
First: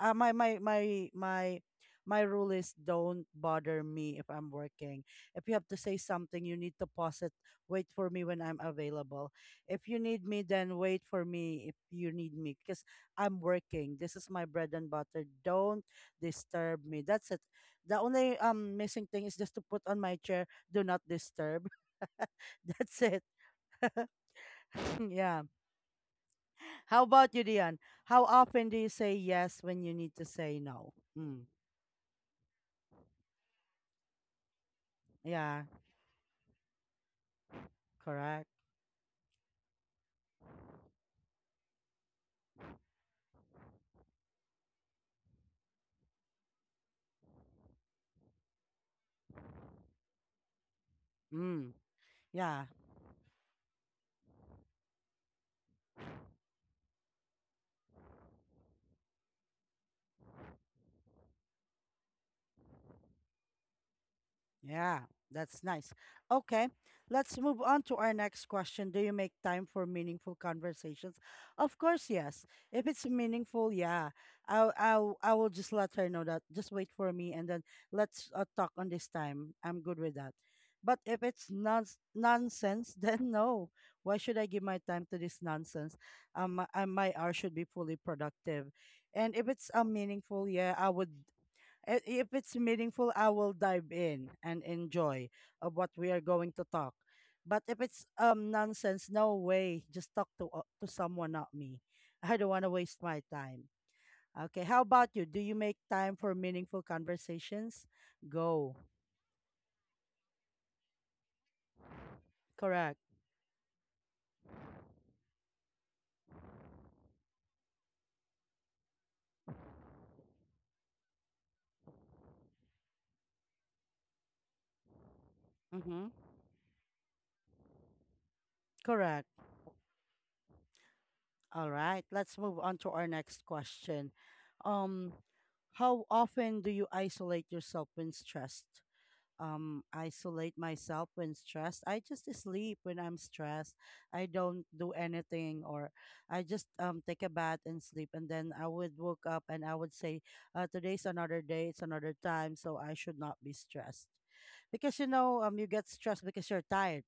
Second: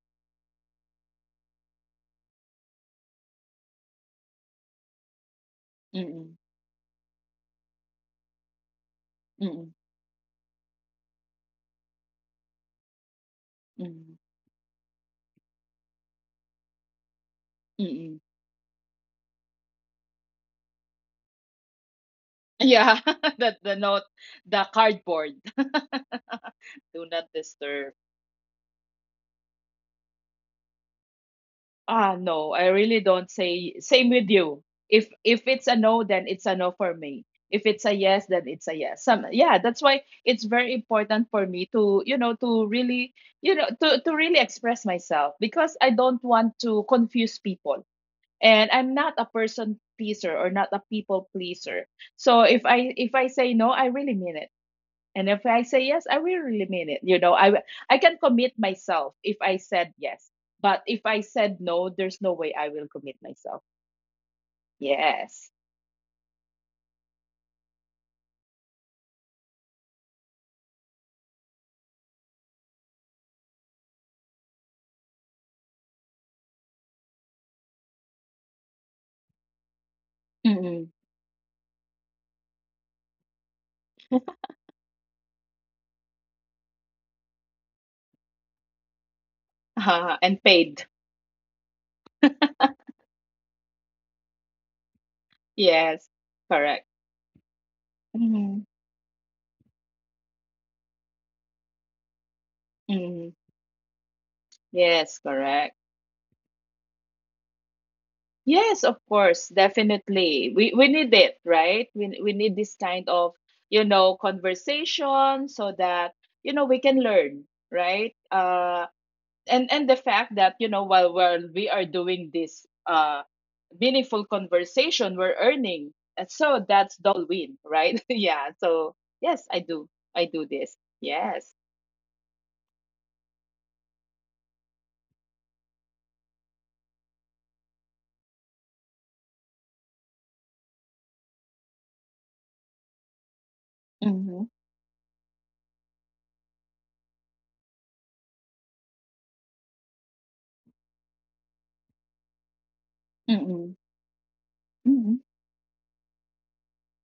S1: uh, my my my my my rule is don't bother me if I'm working. If you have to say
S2: Mm-mm.
S1: something, you need to pause it. Wait for me when I'm available.
S2: Mm-mm.
S1: If you need me, then wait for me if you need me because I'm working. This
S2: Mm-mm.
S1: is my bread and butter. Don't disturb me. That's it. The
S2: Mm-mm.
S1: only missing thing is just to put on my chair, do not disturb. That's
S2: Yeah.
S1: it.
S2: The note, the cardboard.
S1: Yeah. How
S2: Do
S1: about
S2: not
S1: you, Dion?
S2: disturb.
S1: How often do you say yes when you need to say no? Hmm.
S2: Ah, no, I really don't say same with you. If
S1: Yeah,
S2: it's a no, then it's a no for me. If it's a yes, then
S1: correct.
S2: it's a yes. Some yeah, that's why it's very important for me to, you know, to really, you know, to really express myself because I don't want to confuse people. And I'm not a person pleaser or not a people
S1: Mm,
S2: pleaser. So if
S1: yeah,
S2: I say no, I really mean it. And if I say yes, I will really mean it. You know, I can commit myself if I said yes. But if I said no, there's no way I will commit myself.
S1: yeah,
S2: Yes.
S1: that's nice. Okay, let's move on to our next question. Do you make time for meaningful conversations? Of course, yes. If it's meaningful, yeah, I will just let her know that. Just wait for me, and then let's talk on this time. I'm good with that. But
S2: Mm-mm.
S1: if it's nonsense, then no. Why should I give my time to this nonsense? My hour should be fully productive. And if it's meaningful,
S2: And
S1: yeah,
S2: paid.
S1: I- if it's meaningful, I will dive in and enjoy of what we
S2: Yes.
S1: are going to talk.
S2: Correct.
S1: But if it's
S2: Mm-hmm.
S1: nonsense, no way. Just talk to someone, not me. I don't want to waste my
S2: Mm-hmm.
S1: time. Okay, how about you?
S2: Yes,
S1: Do you make
S2: correct.
S1: time for meaningful conversations? Go.
S2: Yes, of course, definitely. We need it, right? We need this
S1: Correct.
S2: kind of, you know, conversation so that, you know, we can learn, right? And the fact that you know while we are doing this meaningful conversation we're earning
S1: Mm-hmm.
S2: and so that's the win right yeah so
S1: Correct.
S2: yes I do this yes.
S1: All right, let's move on to our next question. Um, how often do you isolate yourself when stressed? Isolate myself when stressed. I just sleep when I'm stressed. I
S2: Mm-hmm.
S1: don't do anything, or I just take a bath and sleep, and then I would woke up and I would say, "Today's another day. It's another time, so I should not be
S2: Mm-hmm.
S1: stressed." Because you
S2: Mm-hmm.
S1: know you get stressed because you're tired,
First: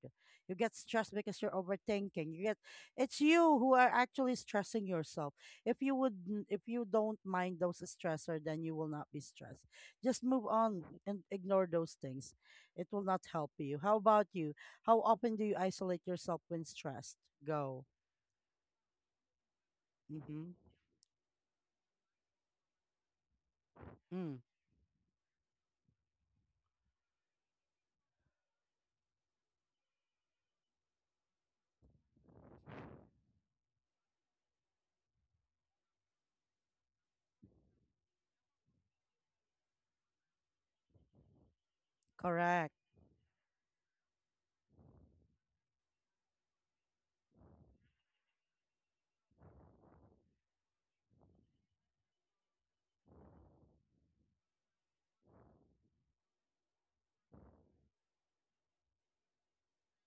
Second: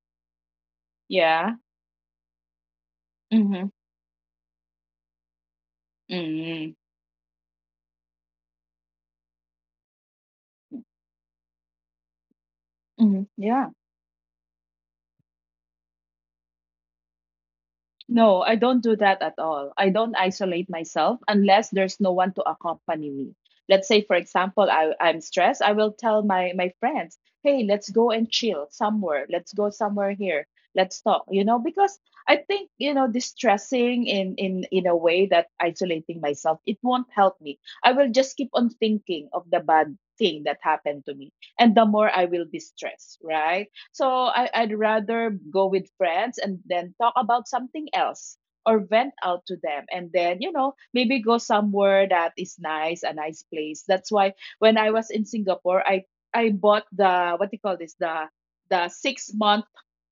S1: you get stressed because you're
S2: Yeah.
S1: overthinking, you get it's you
S2: Mm-hmm.
S1: who are actually stressing yourself. If you would if
S2: Mm-hmm.
S1: you don't mind those stressor, then you will not be stressed. Just move on and ignore those things, it will not
S2: Mm-hmm.
S1: help
S2: Yeah.
S1: you. How about you? How often do you isolate yourself when stressed? Go.
S2: No, I don't do that at all. I don't
S1: Mm-hmm.
S2: isolate myself unless there's no one to accompany me. Let's say, for
S1: Mm,
S2: example, I'm stressed. I will tell my friends, hey, let's go and chill somewhere. Let's go somewhere here. Let's talk, you know, because I think, you know, distressing in a way that isolating myself, it won't help me. I will just keep on thinking of the bad thing that happened to me. And the more I will be
S1: correct.
S2: stressed, right? So I'd rather go with friends and then talk about something else or vent out to them and then you know maybe go somewhere that is nice a nice place. That's why when I was in singapore i bought the what do you call this the 6-month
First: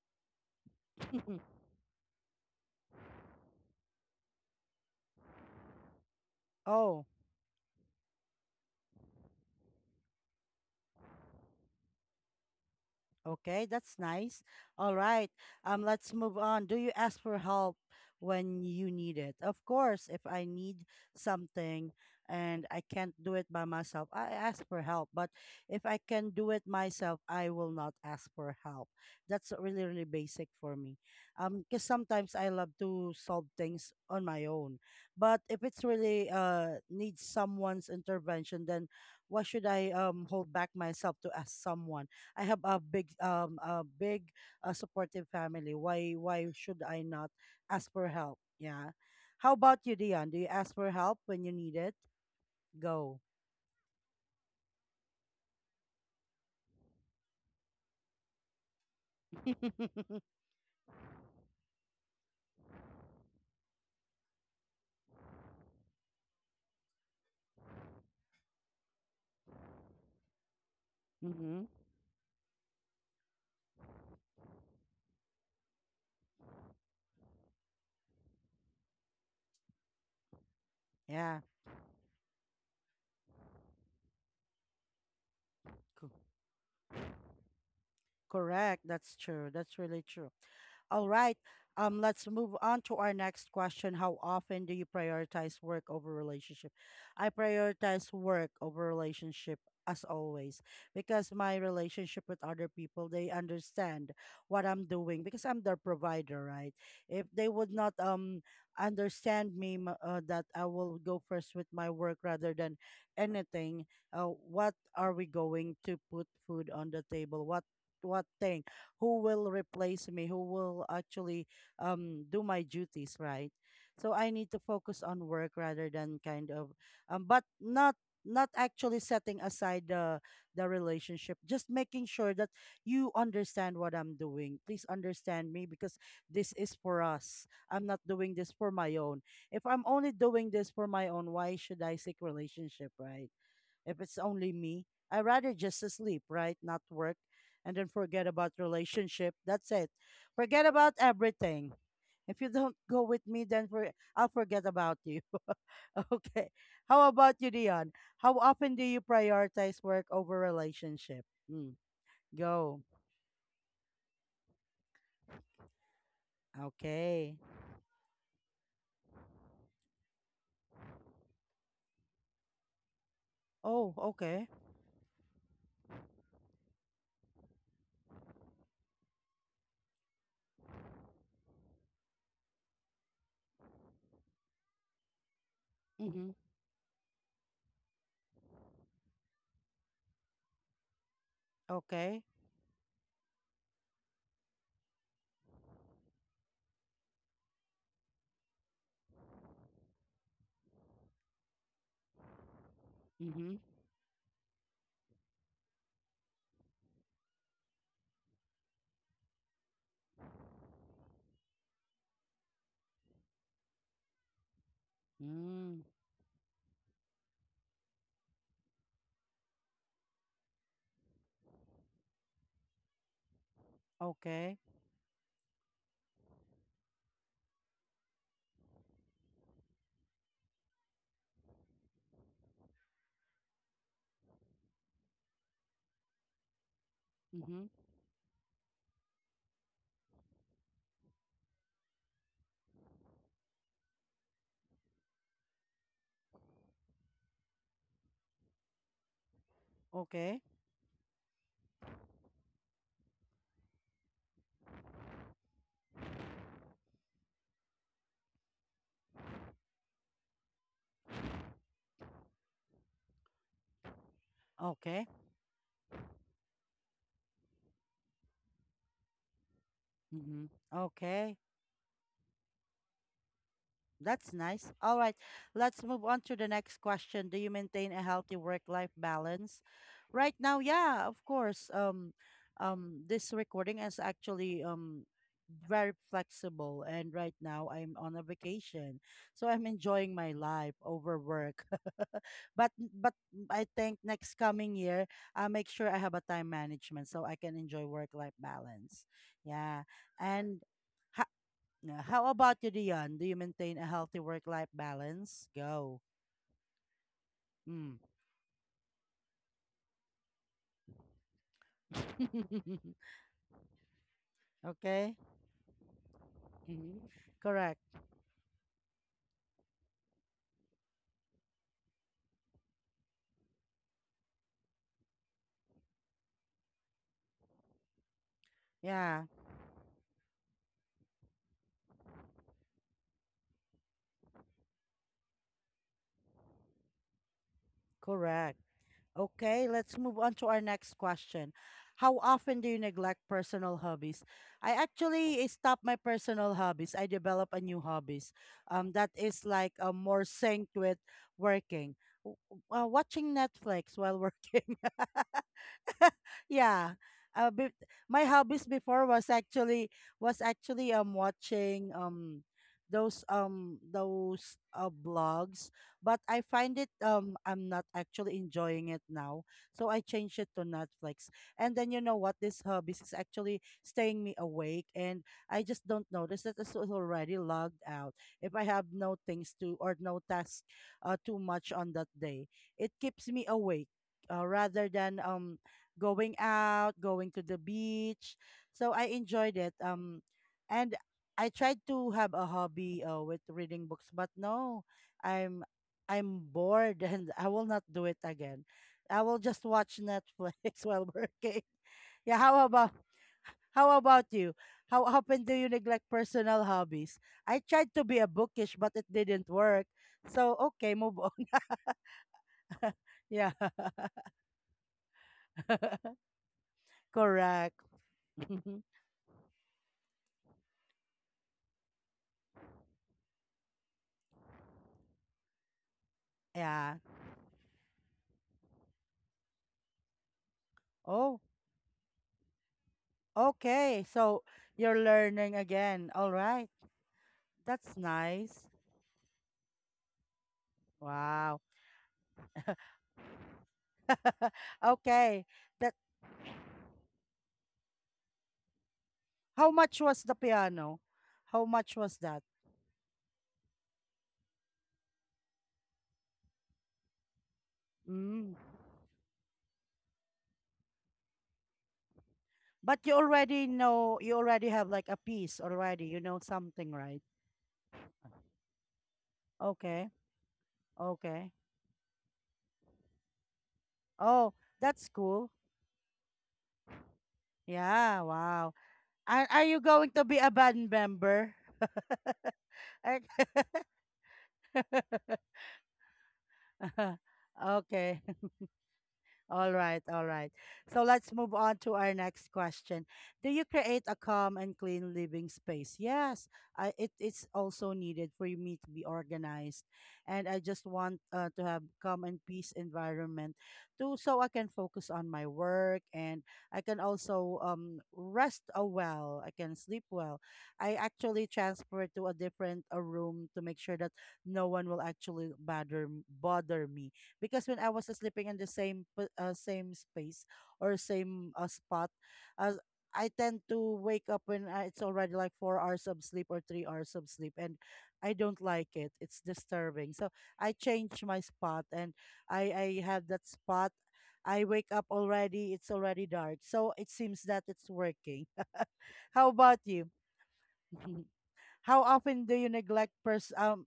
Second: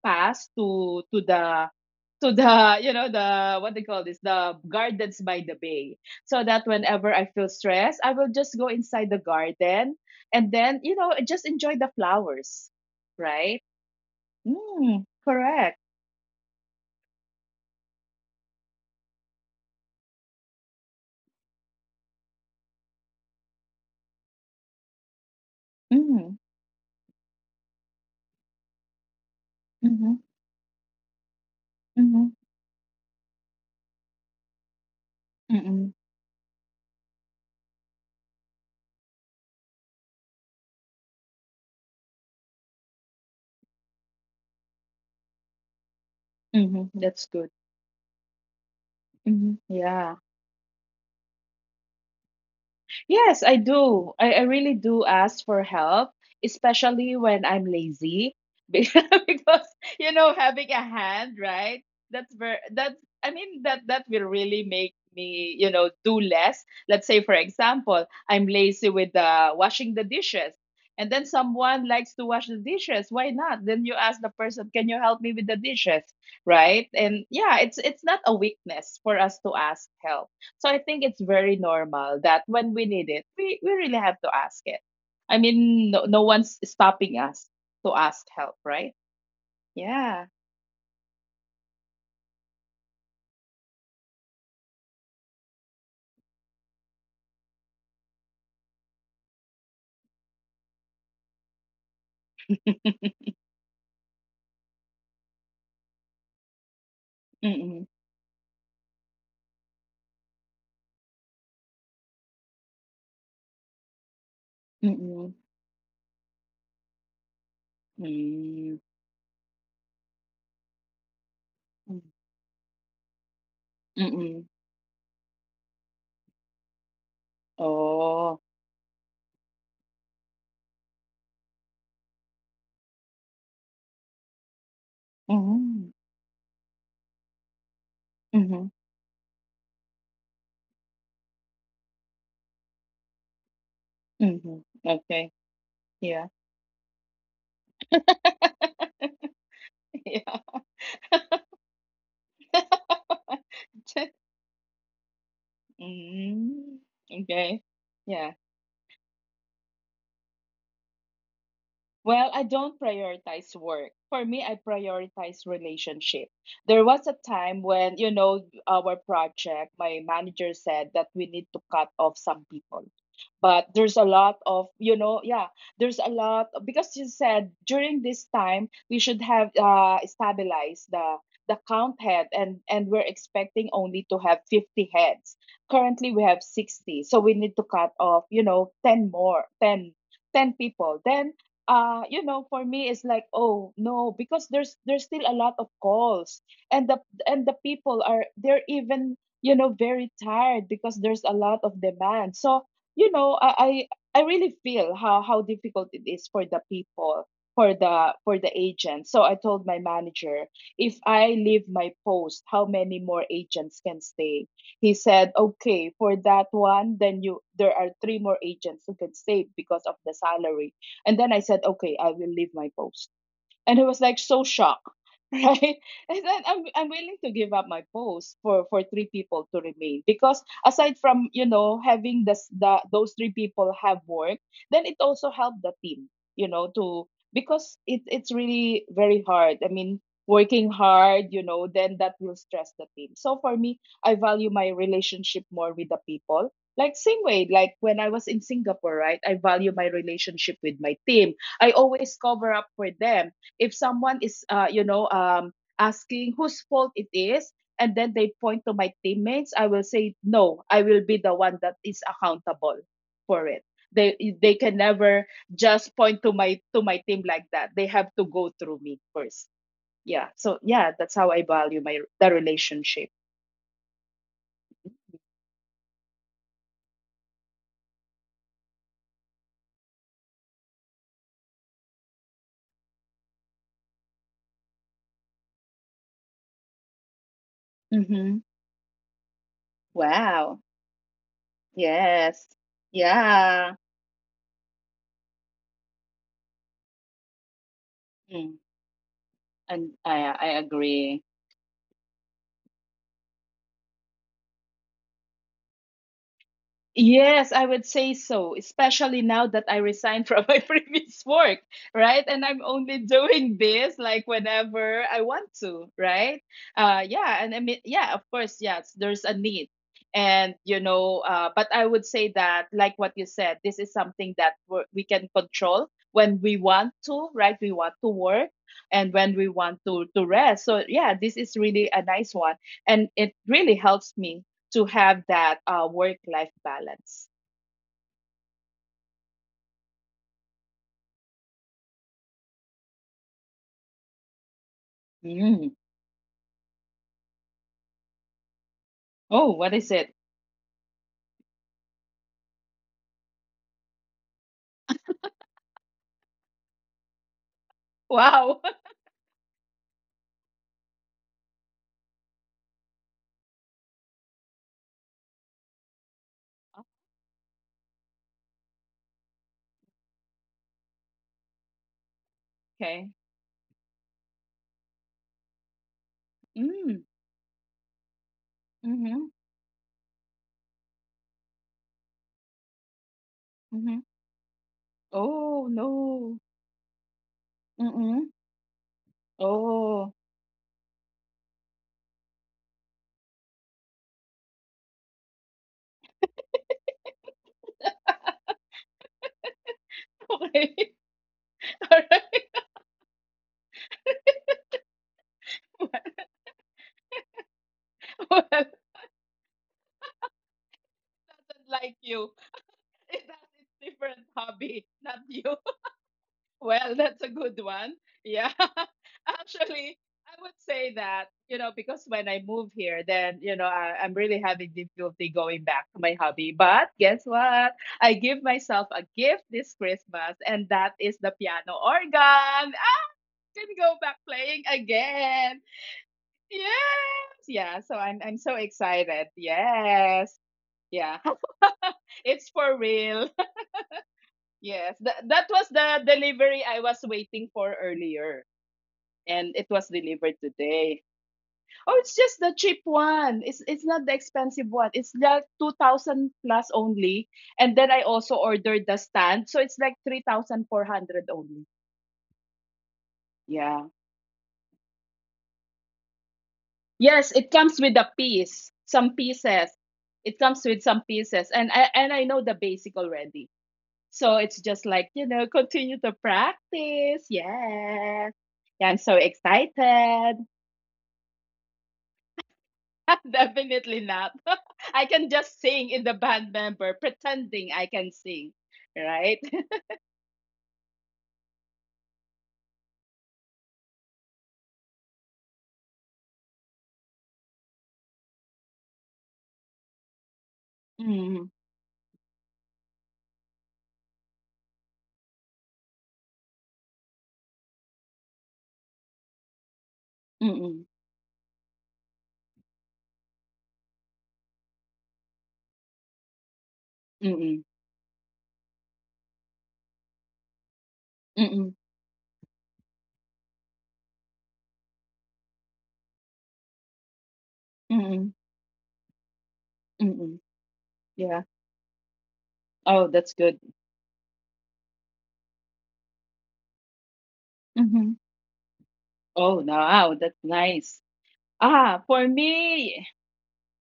S2: pass to the you know the what they call this the gardens by the bay, so that
S1: Oh.
S2: whenever I feel stressed I will just go inside the garden and then you know just enjoy the flowers right.
S1: Okay, that's nice. All
S2: Mm,
S1: right.
S2: correct.
S1: Let's move on. Do you ask for help when you need it? Of course, if I need something and I can't do it by myself, I ask for help. But if I can
S2: Mm,
S1: do it myself, I will not ask for help. That's really, really
S2: mhm,
S1: basic for me. Because
S2: mhm,
S1: sometimes I love to solve things on my own. But if it's
S2: mm,
S1: really needs someone's intervention, then why should I hold back myself to ask someone? I have a big a big supportive family. Why should
S2: mhm.
S1: I
S2: That's
S1: not
S2: good.
S1: ask for help? Yeah. How
S2: Mhm,
S1: about you,
S2: yeah.
S1: Dion? Do you ask for help when you need it? Go.
S2: Yes, I do. I really do ask for help, especially when I'm lazy. Be- Because, you
S1: Mm-hmm.
S2: know, having a hand, right? That's very that's I mean that will really make me, you know, do less. Let's say, for example, I'm lazy with washing the dishes. And then someone likes to wash the dishes. Why not? Then you ask the person, "Can you help me with the dishes?" Right? And yeah, it's not a weakness for us to ask help, so I think it's
S1: Yeah.
S2: very normal that when we need it, we really have to ask it. I mean,
S1: Co-
S2: no one's stopping us to ask help,
S1: Correct.
S2: right?
S1: That's true. That's really
S2: Yeah.
S1: true. All right. Let's move on to our next question. How often do you prioritize work over relationship? I prioritize work over relationship as always because my relationship with other people, they understand what I'm doing because I'm their provider, right? If they would
S2: Mm-mm.
S1: not understand me that I will go first with my work rather than anything, what are we
S2: Mm-mm.
S1: going to put food on the table? What thing?
S2: Mm.
S1: Who will replace me, who will actually do my duties, right? So I
S2: Mm-mm.
S1: need to focus on work rather than kind of but not
S2: Oh.
S1: not actually setting aside the relationship, just making sure that you understand what I'm doing. Please understand me,
S2: Mm-hmm.
S1: because this is for us. I'm not doing this
S2: Mm-hmm.
S1: for my own. If I'm only doing this for my own, why should I seek relationship, right? If it's only
S2: Mm-hmm.
S1: me. I
S2: Okay.
S1: rather just sleep,
S2: Yeah.
S1: right? Not work and then forget about relationship. That's it.
S2: Yeah.
S1: Forget about everything. If you don't go with me, then for, I'll forget about you. Okay.
S2: Mm.
S1: How about you,
S2: Okay.
S1: Dion? How
S2: Yeah.
S1: often do you prioritize work over relationship? Mm.
S2: Well, I
S1: Go.
S2: don't prioritize work. For me, I prioritize relationship. There was a
S1: Okay.
S2: time when, you know, our project, my manager said that we need to cut off some people. But
S1: Oh,
S2: there's a lot
S1: okay.
S2: of, you know, yeah, there's a lot because you said during this time we should have stabilized the count head and we're expecting only to have 50 heads. Currently we
S1: Mm-hmm.
S2: have 60. So we need to cut off, you know, 10 more, 10 10 people. Then
S1: Okay.
S2: you know for me it's like oh no because there's still a lot of calls and the people are they're even you know very tired because there's a lot of demand so you know
S1: Mm-hmm.
S2: I really feel how difficult it is for the people for the agents. So I told my manager if I leave my post how many more agents can stay. He said
S1: Mm.
S2: okay for that one then you there are three more agents who can stay because of the salary. And then I said, okay, I will leave my post and I was like so
S1: Okay.
S2: shocked, right? And then I'm willing to give up my post for three people to remain because aside from you know having this the those three people have work, then it also helped the team, you know, to
S1: Mm-hmm.
S2: because it it's really very hard. I mean working hard you know then that will stress the team, so for me I value my relationship more with the people, like same way like when I was in singapore right I value my
S1: Okay.
S2: relationship with my team. I always cover up for them if someone is you know asking whose fault it is and then they point to my teammates, I will say no I will be the one that is accountable for it. they they can
S1: Okay.
S2: never just point to my team like that. They have to go through me first yeah
S1: Mm-hmm.
S2: so yeah that's
S1: Okay.
S2: how I value my the relationship.
S1: That's nice. All right, let's move on to the next question. Do you maintain a healthy work-life balance? Right now, yeah, of course. This recording is actually very flexible, and right now I'm on a
S2: Mm-hmm.
S1: vacation, so I'm enjoying my
S2: Wow
S1: life over work.
S2: yes
S1: But I
S2: yeah.
S1: think next coming year, I'll make sure I have a time management so I can enjoy work-life
S2: Mm.
S1: balance. Yeah,
S2: And I
S1: and.
S2: agree.
S1: Yeah. How about you, Dion? Do you maintain a healthy work-life balance? Go.
S2: Yes, I would
S1: Mm.
S2: say so, especially now that I resigned from my previous work, right? And I'm only doing this like whenever
S1: Okay.
S2: I want to, right?
S1: Mhm.
S2: Yeah, and I
S1: Correct.
S2: mean yeah, of course, yes, there's a need. And you know, but I would say that like what you said, this is something that we can control when we want to, right? We want to work and
S1: Yeah.
S2: when we want to rest. So yeah, this is really a nice one and it really helps me to have that work life balance.
S1: Correct. Okay. Let's move on to our next question. How often do you neglect personal hobbies? I actually stop
S2: Mm.
S1: my personal hobbies. I develop a new hobbies. That is
S2: Oh,
S1: like
S2: what
S1: a
S2: is it?
S1: more synced with working. Watching Netflix while working. Yeah. Uh, be- my
S2: Wow.
S1: hobbies before was actually watching those blogs, but I find it, I'm not actually enjoying it now, so I changed it to Netflix. And then you know what, this hobbies
S2: Okay.
S1: is actually staying me awake, and I just don't notice that it's
S2: Mm.
S1: already logged out. If I have no
S2: Mm-hmm.
S1: things to or no tasks too much on that day, it keeps me awake,
S2: Mm-hmm.
S1: rather than
S2: Oh, no.
S1: going out, going to the
S2: Mm-mm.
S1: beach. So I enjoyed it.
S2: Oh.
S1: And I tried to have a hobby with reading books, but no, I'm I'm bored and I will not do it again. I will just watch Netflix
S2: Okay.
S1: while working.
S2: All
S1: Yeah,
S2: right.
S1: how about you? How often do you neglect personal hobbies? I tried to be a
S2: Well, well,
S1: bookish, but it didn't work. So okay, move on.
S2: like you. It has
S1: Yeah,
S2: its different hobby, not you. Well, that's a good
S1: correct.
S2: one. Yeah. Actually, I would say that, you know, because when I move here, then, you know, I'm really having difficulty going back to my hobby. But
S1: Yeah.
S2: guess what? I give myself a gift this Christmas, and that is the
S1: Oh,
S2: piano organ. I can go
S1: okay.
S2: back
S1: So
S2: playing
S1: you're learning
S2: again.
S1: again. All right.
S2: Yes. Yeah.
S1: That's
S2: So I'm so
S1: nice.
S2: excited. Yes. Yeah.
S1: Wow.
S2: It's for real. Yes.
S1: Okay.
S2: That was
S1: That
S2: the delivery I was waiting for earlier, and it
S1: how
S2: was
S1: much was the
S2: delivered
S1: piano?
S2: today.
S1: How much
S2: Oh,
S1: was
S2: it's
S1: that?
S2: just the cheap one. It's not the expensive one. It's like 2,000 plus only. And then I also
S1: Mm.
S2: ordered the stand, so it's like 3,400 only.
S1: But you already
S2: Yeah.
S1: know, you already have like a piece already. You know something, right?
S2: Yes, it comes with a piece, some pieces.
S1: Okay.
S2: It comes with some
S1: Okay.
S2: pieces and I know the basic already. So
S1: Oh,
S2: it's just
S1: that's
S2: like, you
S1: cool.
S2: know, continue to practice.
S1: Yeah,
S2: Yes. Yeah,
S1: wow.
S2: I'm so
S1: Are you going to be
S2: excited.
S1: a band member?
S2: Definitely not. I can just sing in the band member, pretending I can
S1: Okay.
S2: sing, right?
S1: All right, all right. So let's move on to our next question. Do you create a calm and clean living space? Yes, it's also needed for me to be organized. And I just want
S2: Mm,
S1: to have calm and peace environment to so I can focus on my work, and I can also, rest a well. I can sleep well.
S2: mm,
S1: I actually transfer to a different a room to make sure that no one will actually bother me, because
S2: mm,
S1: when I was sleeping in the same same space or same
S2: mm,
S1: spot, uh, I tend to wake up when I, it's already like 4 hours of sleep or 3 hours of sleep, and I
S2: mm,
S1: don't like it. It's disturbing. So
S2: mm.
S1: I change my
S2: Yeah.
S1: spot, and I
S2: Oh,
S1: have
S2: that's
S1: that
S2: good.
S1: spot. I wake up already. It's already dark, so it seems that it's
S2: Hmm.
S1: working. How
S2: Oh,
S1: about you?
S2: wow, that's nice.
S1: How
S2: Ah, for
S1: often do you
S2: me,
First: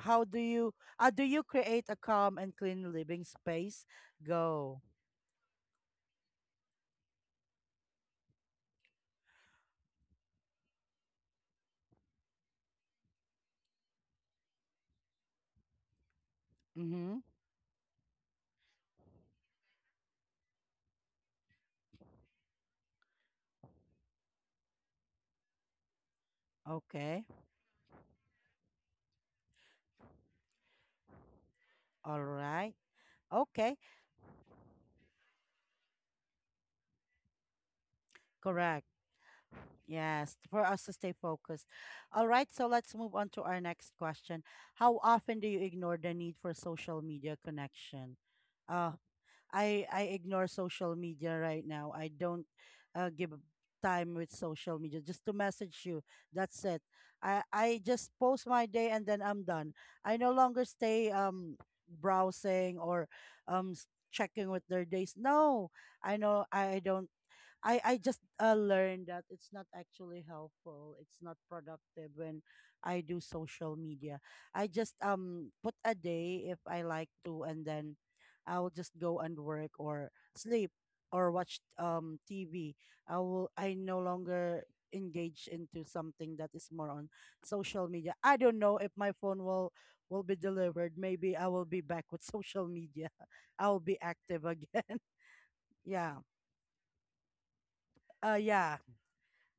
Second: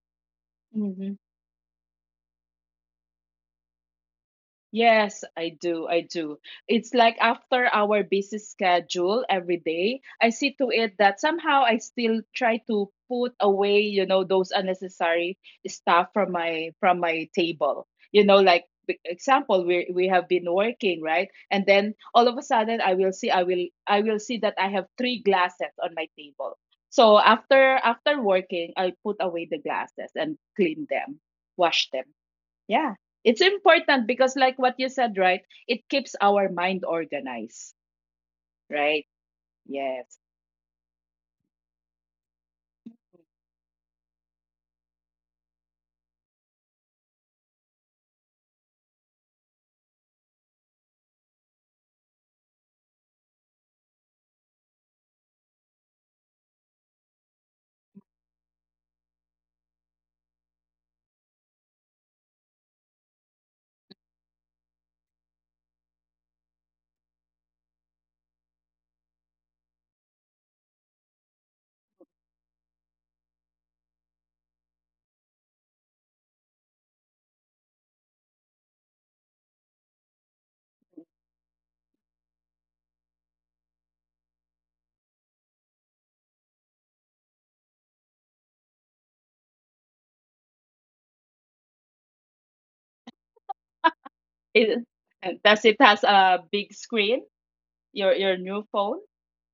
S1: how do you
S2: mm-hmm.
S1: do you create a calm and clean living space? Go.
S2: Yes, I do. I do. It's like after our busy schedule every day, I see to it that somehow I still try to put away, you know, those unnecessary stuff from my from
S1: Mm-hmm.
S2: my table. You know, like example, we have been working, right? And then all of a sudden I will see that I have three glasses on my table.
S1: Okay.
S2: So after working, I put away the glasses and clean them, wash them.
S1: All right.
S2: Yeah. It's
S1: Okay.
S2: important because like what you said, right? It keeps our mind organized,
S1: Correct.
S2: right? Yes.
S1: Yes. For us to stay focused. All right. So let's move on to our next question. How often do you ignore the need for social media connection? Uh, I ignore social media right now. I don't give a time with social media just to message you. That's it. I just post my day and then I'm done. I no longer stay browsing or checking with their days. No, I know I don't I just learned that it's not actually helpful. It's not productive when I do social media. I just put a day if I like to, and then I'll just go and work or sleep or watch TV. I will. I no longer engage into something that is more on social media. I don't know if my phone will be delivered. Maybe I will be back with social media. I will be active
S2: It,
S1: again.
S2: does it has
S1: Yeah.
S2: a big screen? Your your new
S1: Yeah.
S2: phone?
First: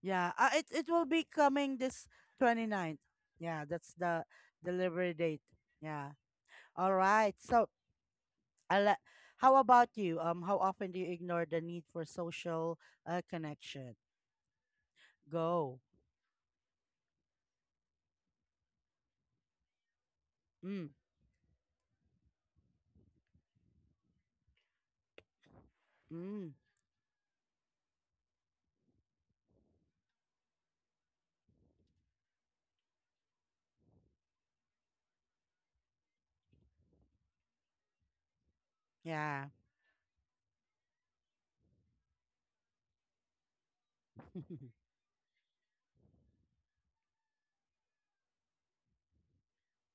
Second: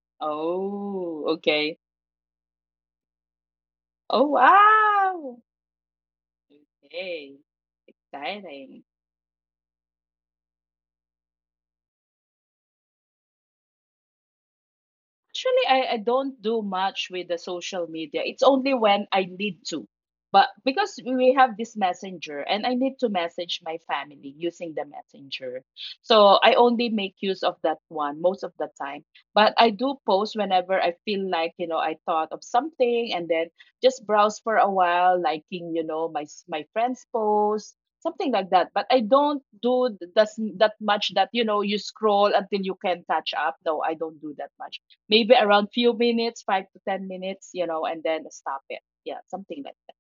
S1: Yeah, it will be
S2: Oh, okay.
S1: coming this twenty ninth. Yeah, that's
S2: Oh,
S1: the delivery
S2: wow.
S1: date. Yeah. All right.
S2: Okay.
S1: So,
S2: Exciting.
S1: I'll, how about you? How often do you ignore the need for social connection?
S2: Actually,
S1: Go.
S2: I don't do much with the social media. It's only when I need to. But
S1: Mm.
S2: because we have this messenger and I need to message my family using the messenger. So I
S1: Mm.
S2: only make use of that one most of the time. But I do post whenever I feel like, you know, I thought of something and then just browse for a while, liking, you know, my friends' posts, something like that. But I don't
S1: Yeah.
S2: do that's that much that, you know, you scroll until you can catch up. No, I don't do that much, maybe around few minutes, 5 to 10 minutes, you know, and then stop it. Yeah, something like that.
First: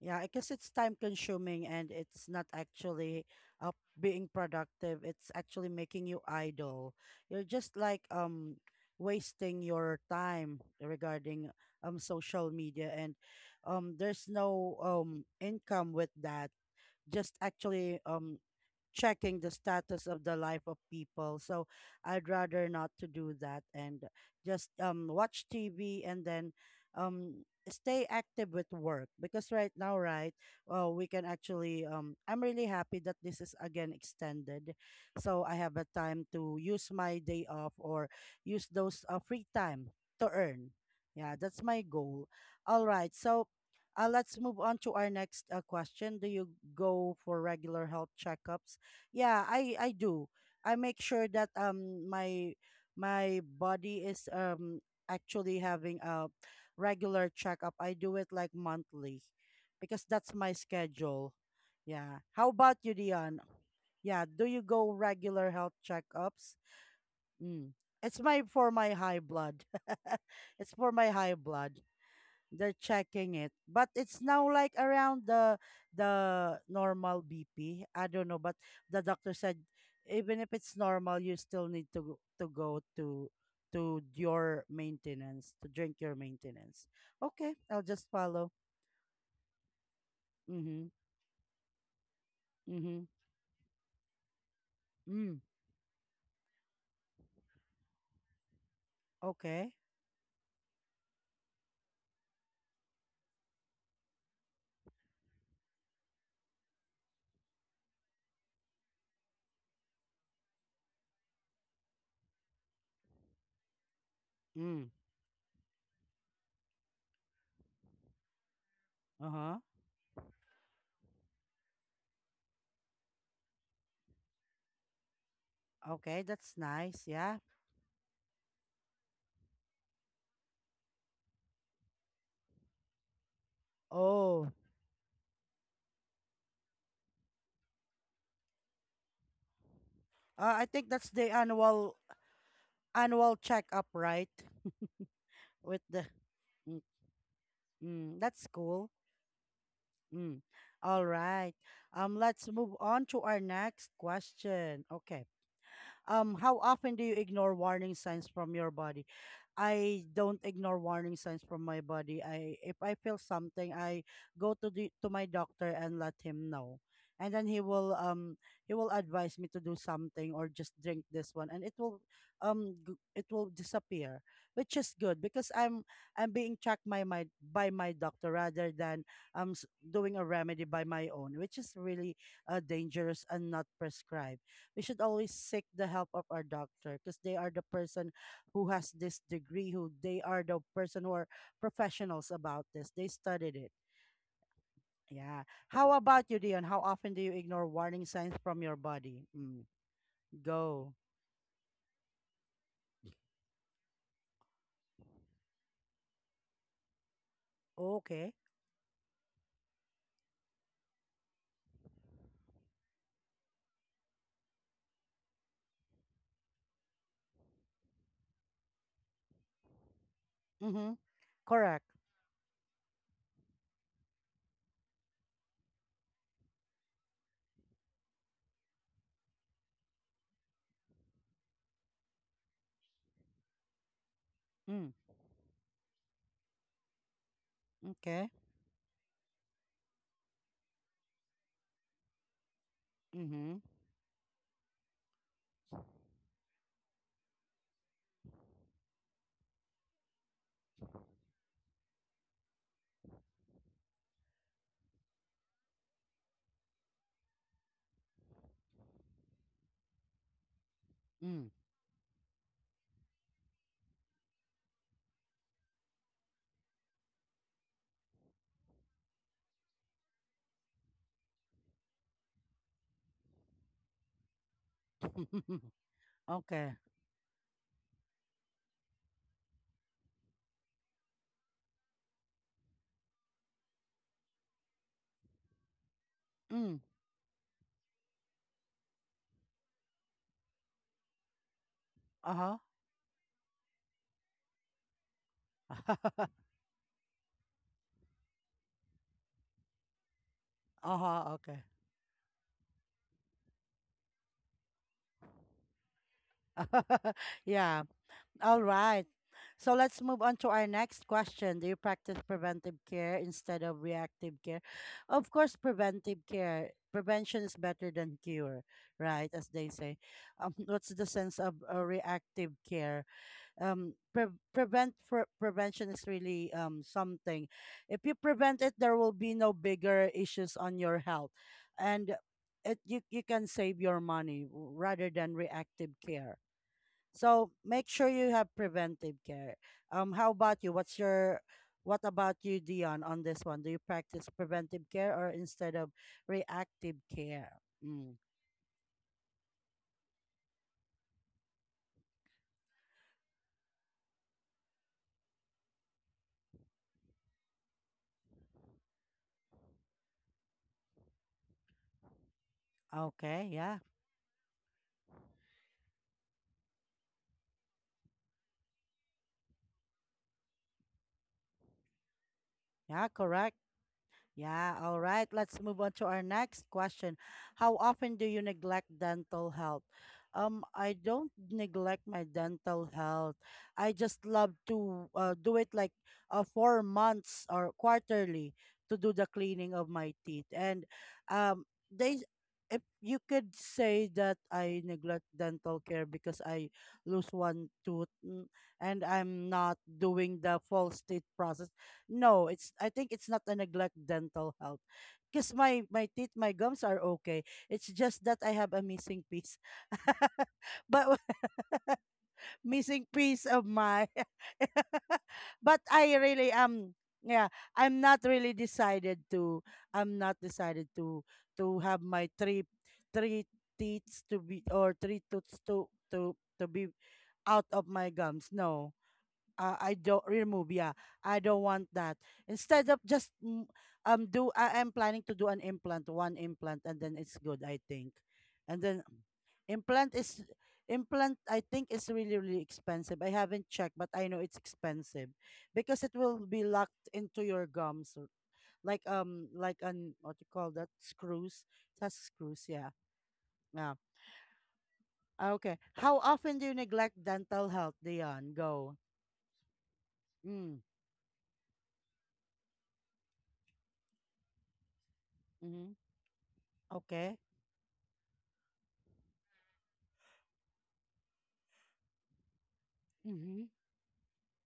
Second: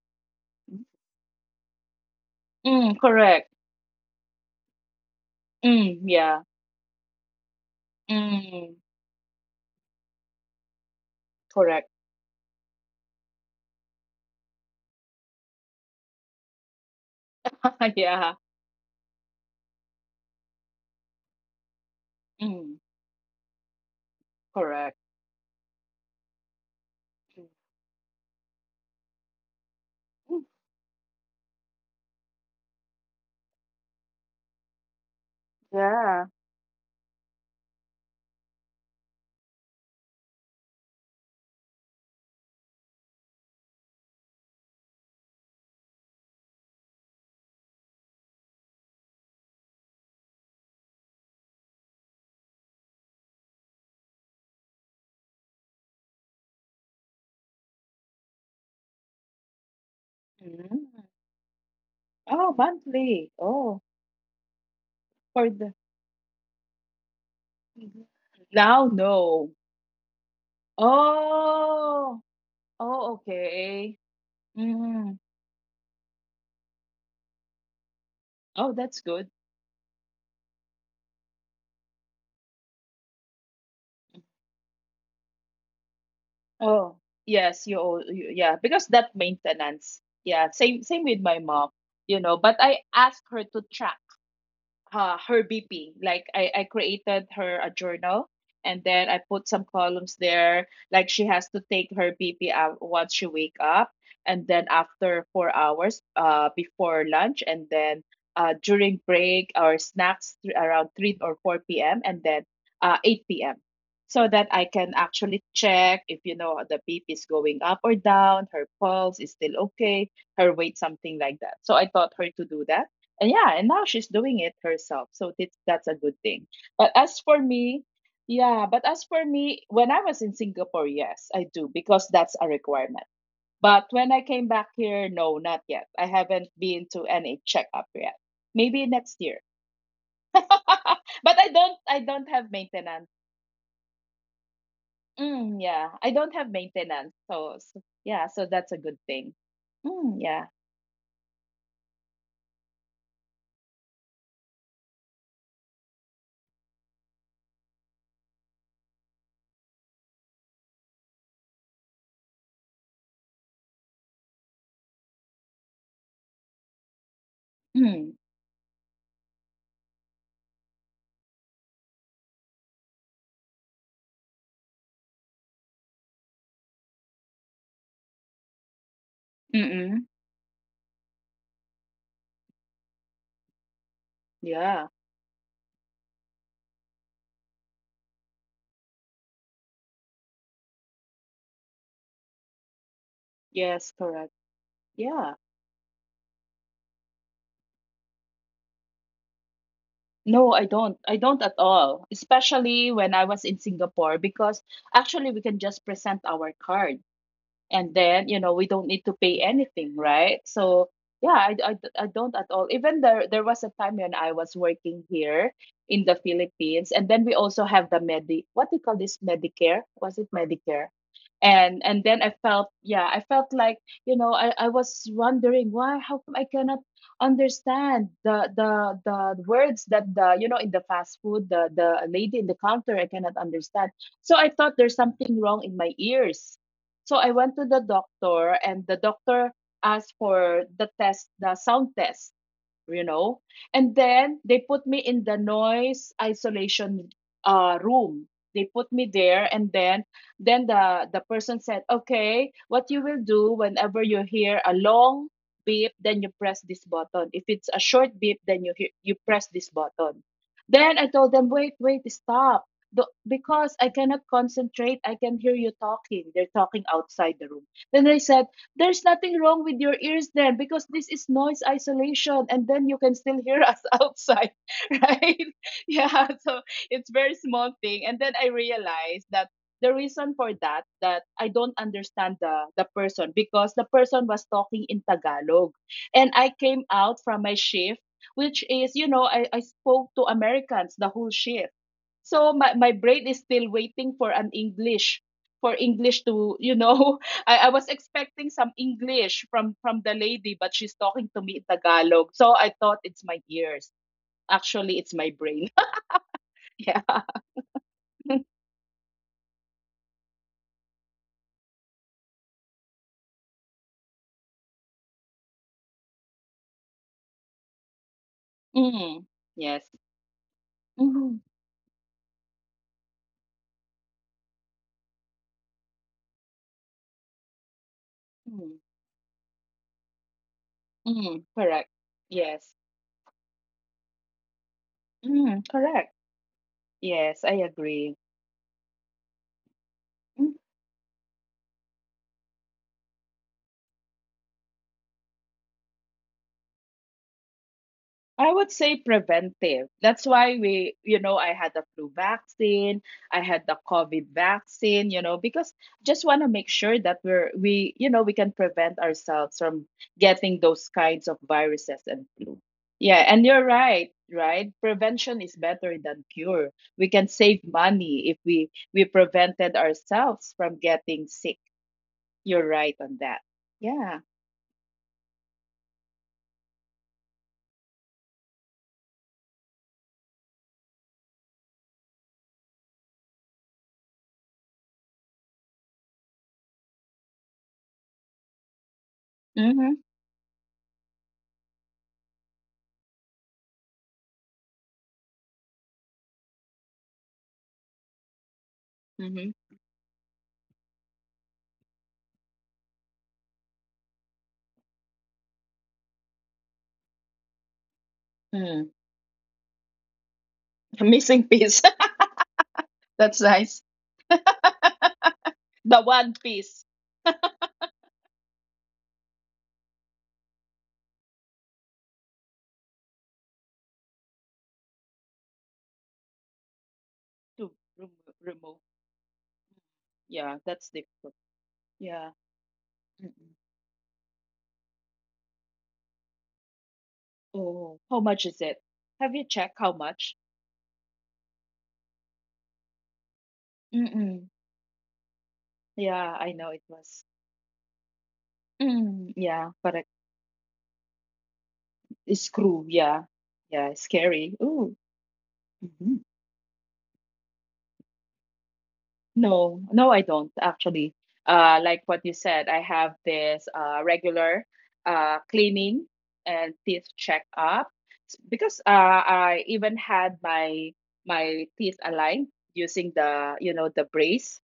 S1: Yeah, I guess it's
S2: Mm-hmm.
S1: time consuming and it's not
S2: Mm,
S1: actually
S2: correct.
S1: uh, being productive. It's actually
S2: Mm,
S1: making you
S2: yeah.
S1: idle. You're just like
S2: Mm,
S1: wasting your time regarding
S2: correct.
S1: social media, and there's no income with that. Just actually
S2: Yeah.
S1: checking the status of the life of people. So I'd rather
S2: Mm,
S1: not to do that, and just
S2: correct.
S1: watch TV and then stay active with work, because right now right,
S2: Mm,
S1: we can actually I'm really happy that this is again extended, so I have a time
S2: yeah.
S1: to use my day off or use those free time to earn. Yeah, that's my goal. All right, so let's move on to our next question. Do you go for regular health checkups? Yeah, I do. I make sure that my my body is actually having a regular checkup. I do it like monthly because that's my
S2: Mm.
S1: schedule. Yeah. How
S2: Oh,
S1: about you, Dion?
S2: monthly. Oh,
S1: Yeah, do you go regular
S2: for
S1: health
S2: the.
S1: checkups? Mm. It's
S2: Mhm.
S1: my for my
S2: Now,
S1: high blood.
S2: no.
S1: It's for my high blood,
S2: Oh,
S1: they're
S2: oh,
S1: checking it, but
S2: okay.
S1: it's now like around
S2: Mm.
S1: the normal BP, I don't know, but
S2: Oh,
S1: the
S2: that's
S1: doctor
S2: good.
S1: said even if it's normal you still need to to go to to your maintenance, to drink your maintenance.
S2: Oh,
S1: Okay,
S2: yes, you,
S1: I'll just
S2: al- you
S1: follow.
S2: yeah, because that maintenance. Yeah, same
S1: Mhm.
S2: same with my mom, you know, but I
S1: Mhm.
S2: asked her to track,
S1: Mm.
S2: her BP. Like I created her a journal and then I put some
S1: Okay.
S2: columns there. Like she has to take her BP out once she wake up, and then after 4 hours, before lunch, and then during break or snacks around 3 or 4 p.m., and then 8 p.m. So that I
S1: Mm.
S2: can actually check if, you know, the BP is going up or down, her pulse is still
S1: Uh-huh.
S2: okay, her weight, something like that. So I taught her to do that, and yeah, and now she's doing it herself, so that's a good
S1: Okay,
S2: thing.
S1: that's
S2: But
S1: nice.
S2: as for
S1: Yeah.
S2: me, yeah, but as for me, when I was in Singapore, yes, I do, because that's a requirement. But when I came
S1: Oh,
S2: back here, no, not yet, I haven't been to any checkup yet. Maybe next year.
S1: I think that's the
S2: But i don't i don't have maintenance.
S1: annual checkup, right?
S2: Mm,
S1: With
S2: yeah,
S1: the.
S2: I don't have
S1: Mm,
S2: maintenance, so
S1: mm,
S2: yeah,
S1: that's
S2: so that's a
S1: cool.
S2: good thing. Mm,
S1: Mm.
S2: yeah.
S1: All right. Let's move on to our next question. Okay. How often do you ignore warning signs from your body? I don't ignore warning signs from my body. I if I feel something, I go to the to my doctor and let him know. And then
S2: Mm,
S1: he will advise me to do something, or just drink this one and it will it will disappear, which is good because I'm being checked by my doctor rather than
S2: mm-mm.
S1: doing a remedy by my own, which is really dangerous and not prescribed. We
S2: Yeah.
S1: should always seek the help of our doctor, because they are the person who has this degree, who they are the person who are professionals about this. They studied it.
S2: Yes, correct.
S1: Yeah.
S2: Yeah.
S1: How about you, Dion? How often do you ignore warning signs from your body? Mm,
S2: No, I
S1: go.
S2: don't. I don't at all. Especially when I was in Singapore, because actually we can just present our card, and
S1: Okay.
S2: then, you know, we don't need to pay anything, right? So yeah, I don't at all. Even there was a time when I was working here in the Philippines, and then we also have the medi, what do you call this, medicare, was it
S1: Mm-hmm.
S2: medicare,
S1: Correct.
S2: and then I felt, yeah, I felt like, you know, I was wondering why, how come I cannot understand the words that the, you know, in the fast food, the lady in the counter, I cannot understand. So I thought
S1: Mm,
S2: there's something wrong in my ears, so I went to the
S1: okay.
S2: doctor, and the doctor asked for the test, the sound test, you know,
S1: Mm-hmm.
S2: and then they put me in the noise isolation room. They put me there, and then the person said okay, what you will do whenever you hear a long beep, then you press this button, if it's a short beep, then you hear, you press this button. Then I told
S1: Mm.
S2: them, wait, wait, stop. Because I cannot concentrate, I can hear you talking, they're talking outside the room. Then they said there's nothing wrong with your ears, then, because this is noise isolation and then you can still hear us outside, right? Yeah, so
S1: Okay.
S2: it's very small thing. And then I realized that the reason for that, that I don't understand the person, because the person was talking in Tagalog and I
S1: Mm.
S2: came out from my shift, which is, you know, I spoke to Americans the whole shift, so
S1: Uh-huh.
S2: my brain is still waiting for an English, for English to you know, I was expecting some English from the lady, but she's talking
S1: Uh-huh.
S2: to me
S1: Okay.
S2: in Tagalog. So I thought it's my ears. Actually, it's my brain. Yeah.
S1: Yeah. All right. So let's move on to our next question. Do you practice preventive care instead of reactive care? Of course, preventive care. Prevention is better than cure,
S2: Mm.
S1: right? As they
S2: Yes.
S1: say. What's the
S2: Mm.
S1: sense of reactive care? Prevention is really something. If you prevent it,
S2: Mm.
S1: there will be no bigger issues on your health,
S2: Mm. Correct.
S1: and
S2: Yes.
S1: it you you can save your money, rather than
S2: Mm.
S1: reactive
S2: Correct.
S1: care.
S2: Yes,
S1: So
S2: I
S1: make sure
S2: agree.
S1: you have preventive care. How about you? What about you, Dion, on this one? Do you practice preventive care or instead of reactive care? Mm.
S2: I would say preventive. That's why we, you know, I had the flu vaccine, I had the COVID vaccine, you know, because just want to make sure that we, you know, we can prevent ourselves from getting those kinds of viruses and flu. Yeah, and
S1: Okay,
S2: you're
S1: yeah.
S2: right, right? Prevention is better than cure. We can save money if we prevented ourselves from getting sick. You're right
S1: Yeah,
S2: on that.
S1: correct.
S2: Yeah.
S1: Yeah, all right. Let's move on to our next question. How often do you neglect dental health? I don't neglect my dental health. I just love to do it like 4 months or quarterly to do the cleaning of
S2: Mm-hmm.
S1: my teeth. And um, they, if you could say that I neglect dental care because I lose one tooth, mm, and I'm
S2: Mm-hmm.
S1: not doing the false teeth process, no, it's I think it's not a neglect dental health. Because my teeth, my gums are okay. It's just that I have a
S2: Mm.
S1: missing piece. but
S2: Missing piece.
S1: missing piece
S2: That's
S1: of
S2: nice.
S1: my but
S2: The
S1: I
S2: one
S1: really
S2: piece
S1: am, yeah, I'm not really decided to I'm not decided to have my three teeth to be, or three tooths to to be out
S2: to
S1: of my
S2: remo
S1: gums.
S2: remove.
S1: No, I don't
S2: Yeah,
S1: remove. Yeah,
S2: that's difficult.
S1: I don't want that.
S2: Yeah.
S1: Instead of just,
S2: Mm-mm.
S1: mm, do I am planning to do an implant, one implant, and then it's good. I
S2: Oh,
S1: think,
S2: how much is
S1: and
S2: it?
S1: then
S2: Have you checked how
S1: implant
S2: much?
S1: is implant. I think is really expensive. I haven't checked, but I know
S2: Mm-mm.
S1: it's expensive because it
S2: Yeah,
S1: will
S2: I
S1: be
S2: know it
S1: locked
S2: was.
S1: into your gums, or-
S2: Mm, yeah,
S1: like
S2: correct.
S1: an what you call that screws, it has
S2: It's
S1: screws.
S2: screw.
S1: Yeah,
S2: Yeah.
S1: yeah.
S2: Yeah, scary. Ooh.
S1: Ah, okay. How
S2: Mhm.
S1: often do you neglect dental health, Dion? Go.
S2: No, no, I don't
S1: Mm.
S2: actually. Like what you said, I have this regular
S1: Mm-hmm.
S2: cleaning and teeth
S1: Okay.
S2: checkup. Because I even had my teeth aligned using the,
S1: Mm-hmm.
S2: you know, the brace.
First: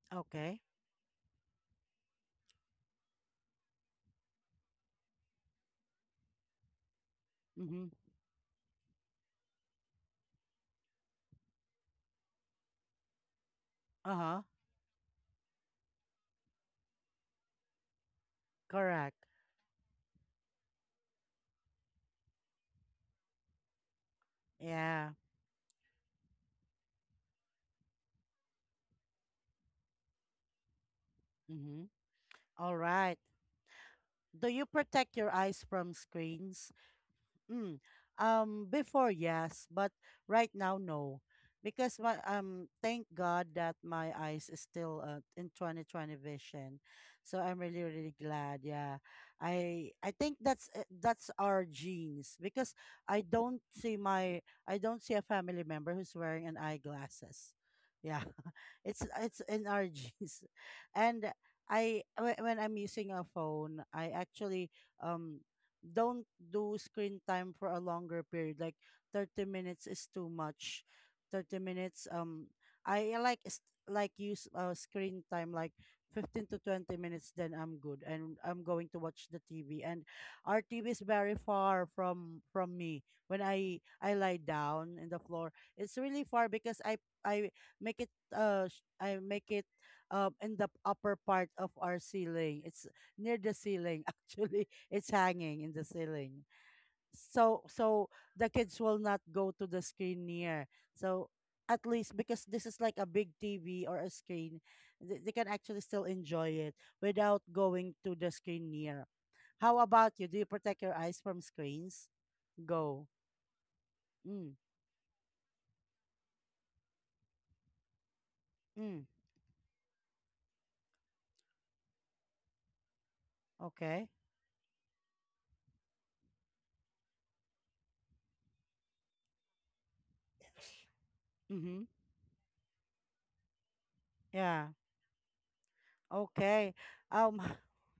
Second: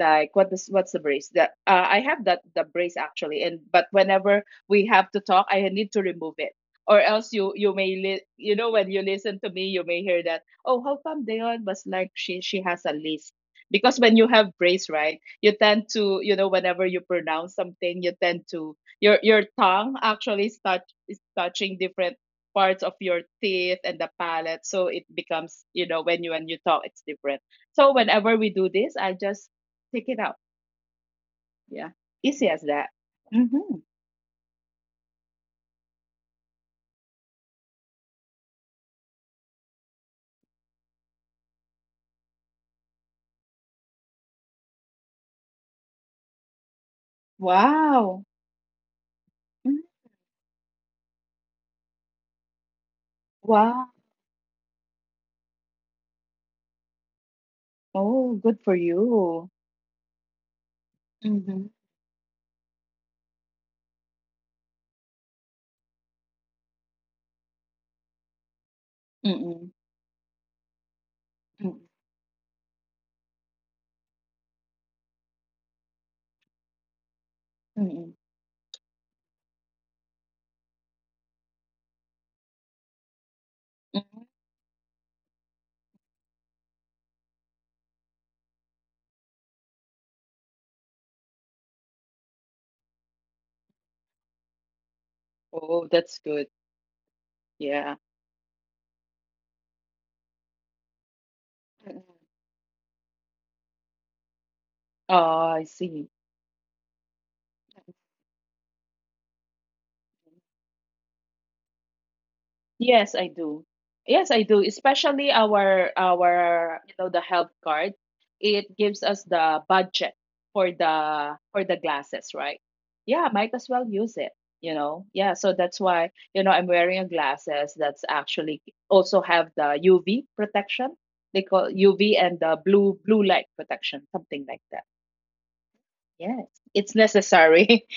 S2: Like what
S1: Okay.
S2: is what's the brace? That I have that the brace actually, and but whenever we have to talk, I need to remove it, or else you
S1: Mm-hmm.
S2: may you know, when you listen to me, you may hear that, oh, how come Dayon was like she has a list, because when you
S1: Uh-huh.
S2: have brace, right, you tend to, you know, whenever you pronounce something you tend to, your
S1: Correct.
S2: your tongue actually start is touching different parts of your teeth and the palate, so it
S1: Yeah.
S2: becomes, you know, when you talk it's different. So whenever we do this, I just take it out,
S1: Mm-hmm.
S2: yeah, easy as
S1: All
S2: that.
S1: right.
S2: Mm-hmm.
S1: Do you protect your eyes from screens? Mm. Before, yes, but right now, no, because my thank God that my eyes is still in 2020 vision, so I'm really
S2: Wow.
S1: glad. Yeah,
S2: Mhm.
S1: I think that's our genes because
S2: Wow.
S1: I don't see a family member who's wearing an eyeglasses. Yeah,
S2: Oh, good for
S1: it's
S2: you.
S1: in our genes, and
S2: Mm-hmm.
S1: I when I'm using a phone, I actually um don't do screen time for a longer period. Like 30
S2: Mm-mm.
S1: minutes is too much. 30
S2: Mm-mm.
S1: minutes, I like s- like use screen time like 15 to 20 minutes, then I'm good.
S2: Mm-mm.
S1: And I'm going to watch the TV. And our TV is very far from me. When I
S2: Mm-mm.
S1: lie down in the floor, it's really far because I make it I make it in the upper part of our ceiling. It's near the ceiling actually it's hanging in the
S2: Oh, that's
S1: ceiling.
S2: good.
S1: So
S2: Yeah.
S1: so the kids will not go to the screen near. So at
S2: Mm-mm.
S1: least because this is like a big TV or a screen, they can
S2: Oh, I
S1: actually still
S2: see.
S1: enjoy it without going to the screen near. How about you? Do you protect your eyes from screens? Go.
S2: Yes, I do. Yes, I
S1: Mm.
S2: do. Especially our, you know, the health card, it
S1: mm,
S2: gives us the budget for the glasses, right? Yeah, might as well
S1: okay.
S2: use it, you know. Yeah, so that's why, you know, I'm wearing a glasses that's actually also have the UV protection. They call
S1: Mm-hmm.
S2: UV and the blue light protection, something like
S1: Yeah.
S2: that. Yes,
S1: Okay.
S2: it's
S1: Um,
S2: necessary.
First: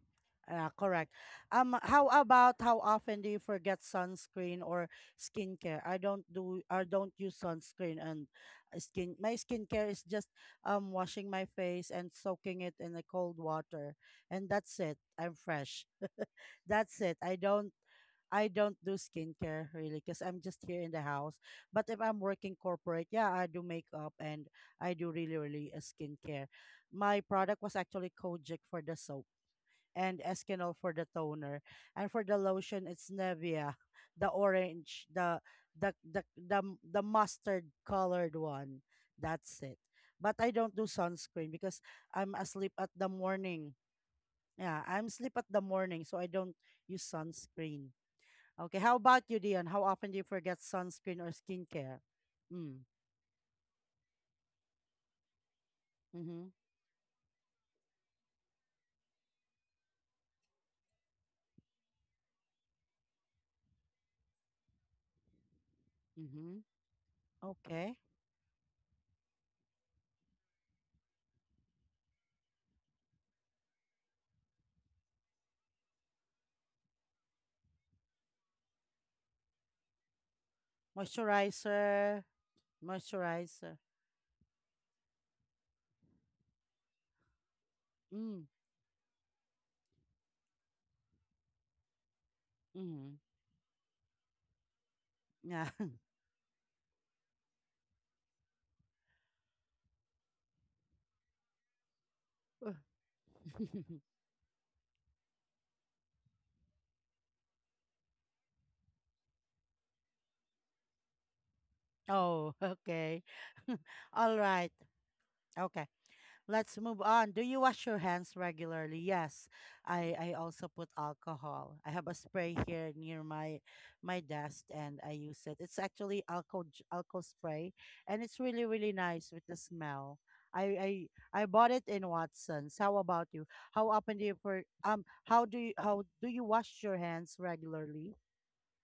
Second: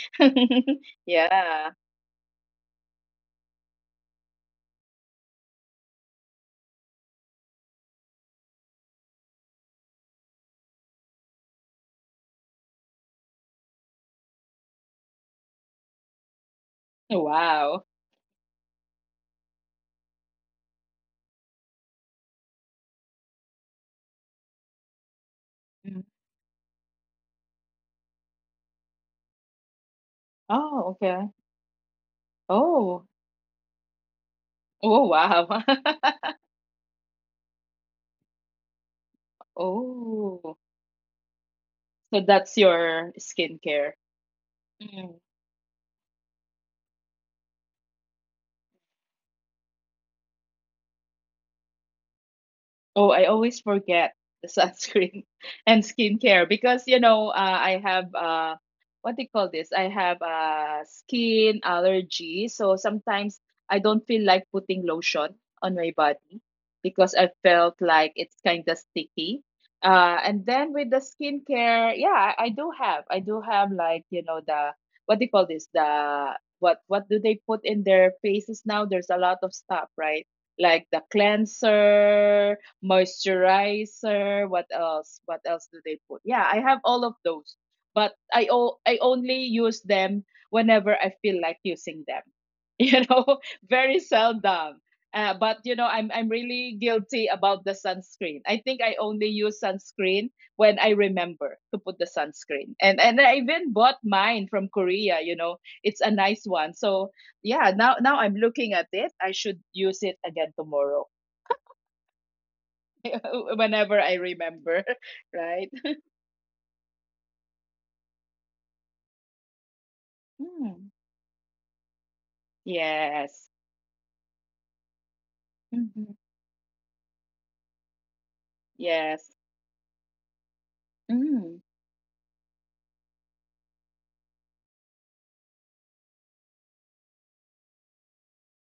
S1: Correct.
S2: Yeah.
S1: How often do you forget sunscreen or skincare? I don't use sunscreen and skin. My skincare is just washing my face and soaking it in the cold water, and that's it. I'm fresh. That's it.
S2: Wow.
S1: I don't do skincare really because I'm just here in the house. But if I'm working corporate, yeah, I do makeup and I do really really a
S2: Mm.
S1: skincare. My product was actually Kojic for the soap and Eskinol
S2: Oh,
S1: for the
S2: okay.
S1: toner. And for the lotion,
S2: Oh,
S1: it's Nevia, the
S2: oh,
S1: orange,
S2: wow.
S1: the mustard colored one. That's it. But I
S2: Oh,
S1: don't do sunscreen because
S2: so
S1: I'm
S2: that's
S1: asleep at the
S2: your
S1: morning.
S2: skincare.
S1: Yeah, I'm
S2: Mm.
S1: asleep at the morning, so I don't use sunscreen. Okay, how about you, Dion? How often do you forget sunscreen or skincare? Mm.
S2: Oh, I always forget the sunscreen and skincare
S1: Mm-hmm.
S2: because, you know, I have what do you call this? I have skin allergy, so sometimes I don't feel like putting lotion on my,
S1: Mm-hmm.
S2: because I felt
S1: Okay.
S2: like it's kind of sticky. And then with the skincare, yeah, I do have like, you know, the, what do you call this? The what do they put in their faces now? There's a lot of stuff, right? Like the
S1: Moisturizer.
S2: cleanser,
S1: Moisturizer.
S2: moisturizer. What else? What else do they put? Yeah, I have all of those, but I
S1: Mm.
S2: o- I only use them whenever I feel like using them. You
S1: Mm-hmm.
S2: know, very seldom. But
S1: Yeah.
S2: you know, I'm really guilty about the sunscreen. I think I only use sunscreen when I remember to put the sunscreen. And I even bought mine from Korea, you know. It's a nice one. So, yeah, now I'm looking at it. I should use it again tomorrow
S1: Oh, okay.
S2: whenever I
S1: All right.
S2: remember, right?
S1: Okay. Let's move on. Do you wash your hands regularly? Yes. I also put
S2: Mm.
S1: alcohol. I have a spray here near
S2: Yes.
S1: my desk and I use it. It's
S2: Mhm.
S1: actually alcohol spray and it's really nice
S2: Yes.
S1: with the smell. I I
S2: Mm.
S1: bought it in Watson's. How about you? How do you how do you wash your hands regularly?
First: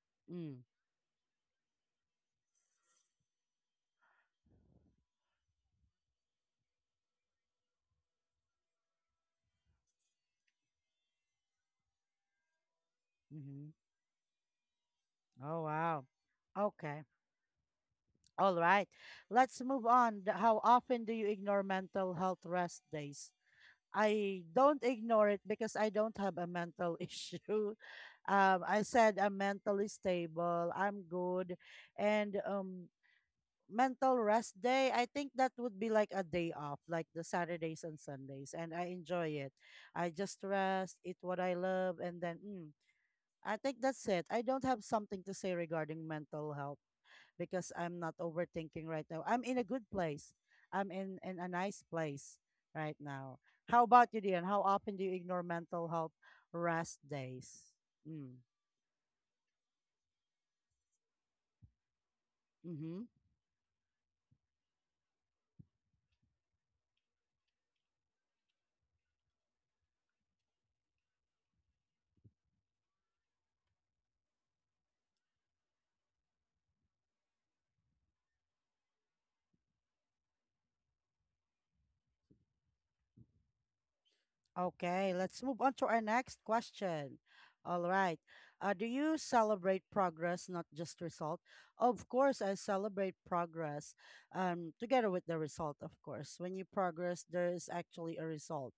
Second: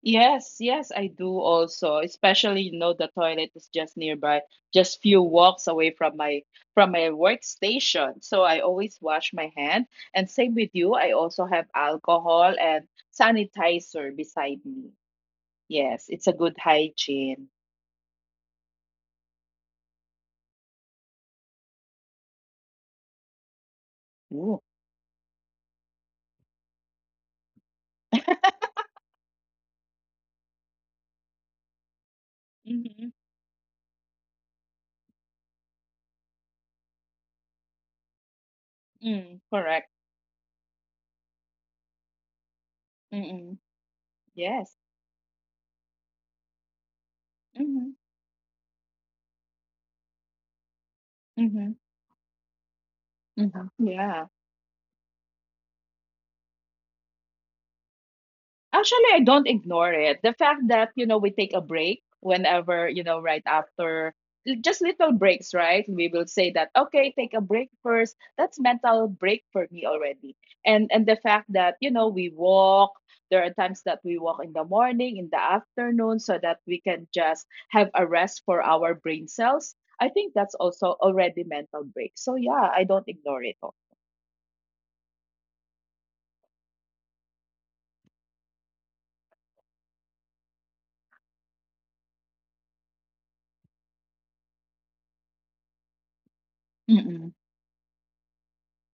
S2: Yes,
S1: Mm.
S2: yes, I do also. Especially, you know, the toilet is just nearby, just few walks away from my workstation. So I always wash my hand. And same with you, I also have alcohol and
S1: Mm-hmm.
S2: sanitizer beside me.
S1: Oh,
S2: Yes,
S1: wow.
S2: it's a good
S1: Okay.
S2: hygiene.
S1: All right. Let's move on. How often do you ignore mental health rest days? I
S2: Ooh.
S1: don't ignore it because I don't have a mental issue. I said I'm mentally stable, I'm good. And
S2: Mm-hmm.
S1: mental rest day, I think that would be like a day off, like the Saturdays and Sundays. And I
S2: Mm,
S1: enjoy it.
S2: correct.
S1: I just rest, eat what I love, and then
S2: Mm-mm.
S1: I think that's it. I
S2: Yes.
S1: don't have something to say regarding mental health because
S2: Mm-hmm.
S1: I'm not overthinking right now. I'm in a good place. I'm in a
S2: Mm-hmm.
S1: nice place right now.
S2: Mm-hmm.
S1: How
S2: Yeah.
S1: about you, Dion? How often do you ignore mental health rest days? Mm.
S2: Actually, I don't ignore it. The fact that, you know, we take a break whenever, you know,
S1: Mm-hmm.
S2: right after, just little breaks, right? We will say that, okay, take a break first. That's mental break for me already. And the fact that, you know, we walk, there are times that we walk in the morning, in the afternoon, so that we can just have a rest for our brain cells. I think that's also already mental break. So yeah, I don't ignore it all.
S1: Okay, let's move on to our next question. All right. Do you celebrate progress, not just result? Of course, I celebrate progress together with the result, of course. When you
S2: Mm-mm.
S1: progress, there is actually a result.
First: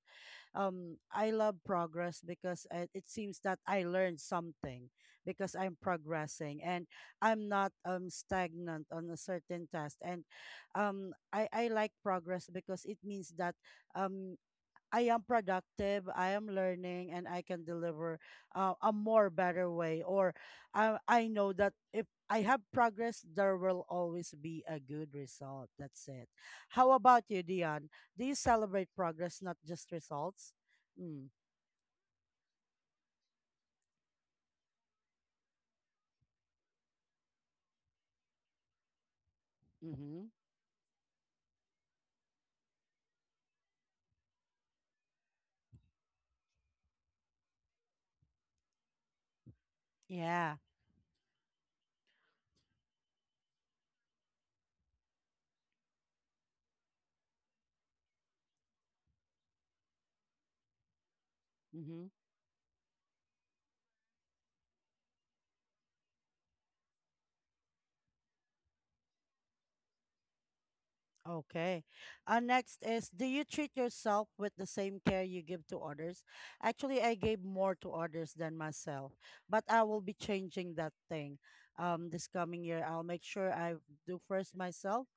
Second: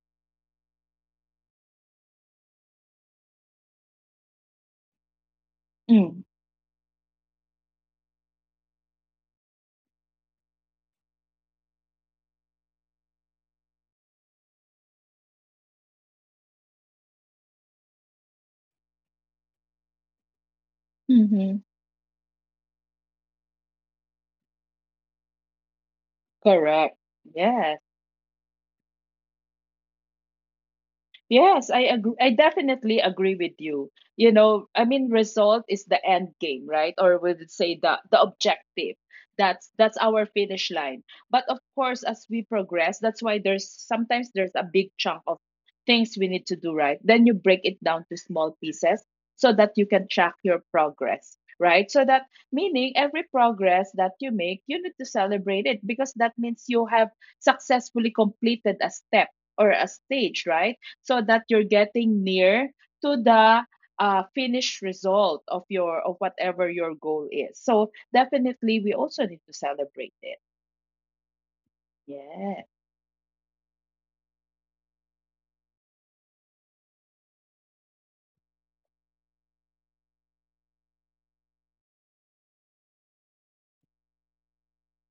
S1: I love progress because it seems that I learned something because I'm
S2: Mm.
S1: progressing and I'm not stagnant on a certain task and um, I like progress because it means that um I am productive, I am learning, and I can deliver a more better way. Or I know
S2: Mm-hmm.
S1: that if I have progress, there will always be a good result. That's it. How
S2: Correct.
S1: about you,
S2: Yes.
S1: Dion? Do you celebrate progress, not just results? Mm,
S2: Yes, I agree. I definitely agree with you. You know, I mean, result is the end game, right? Or we would say the objective. That's
S1: mm-hmm.
S2: our finish line. But of course, as we progress, that's why there's sometimes there's a big chunk of things we need to do, right? Then you break it down to small pieces so that you can track
S1: Yeah.
S2: your progress, right? So that meaning every progress that you make, you need to celebrate it, because that means you have successfully completed a step or a stage, right? So that you're
S1: Mm-hmm.
S2: getting near to the finished result of your of whatever your goal is. So definitely, we also need to celebrate it.
S1: Okay.
S2: Yeah.
S1: Next is, do you treat yourself with the same care you give to others? Actually, I gave more to others than myself, but I will be changing that thing this coming year. I'll make sure I do first myself,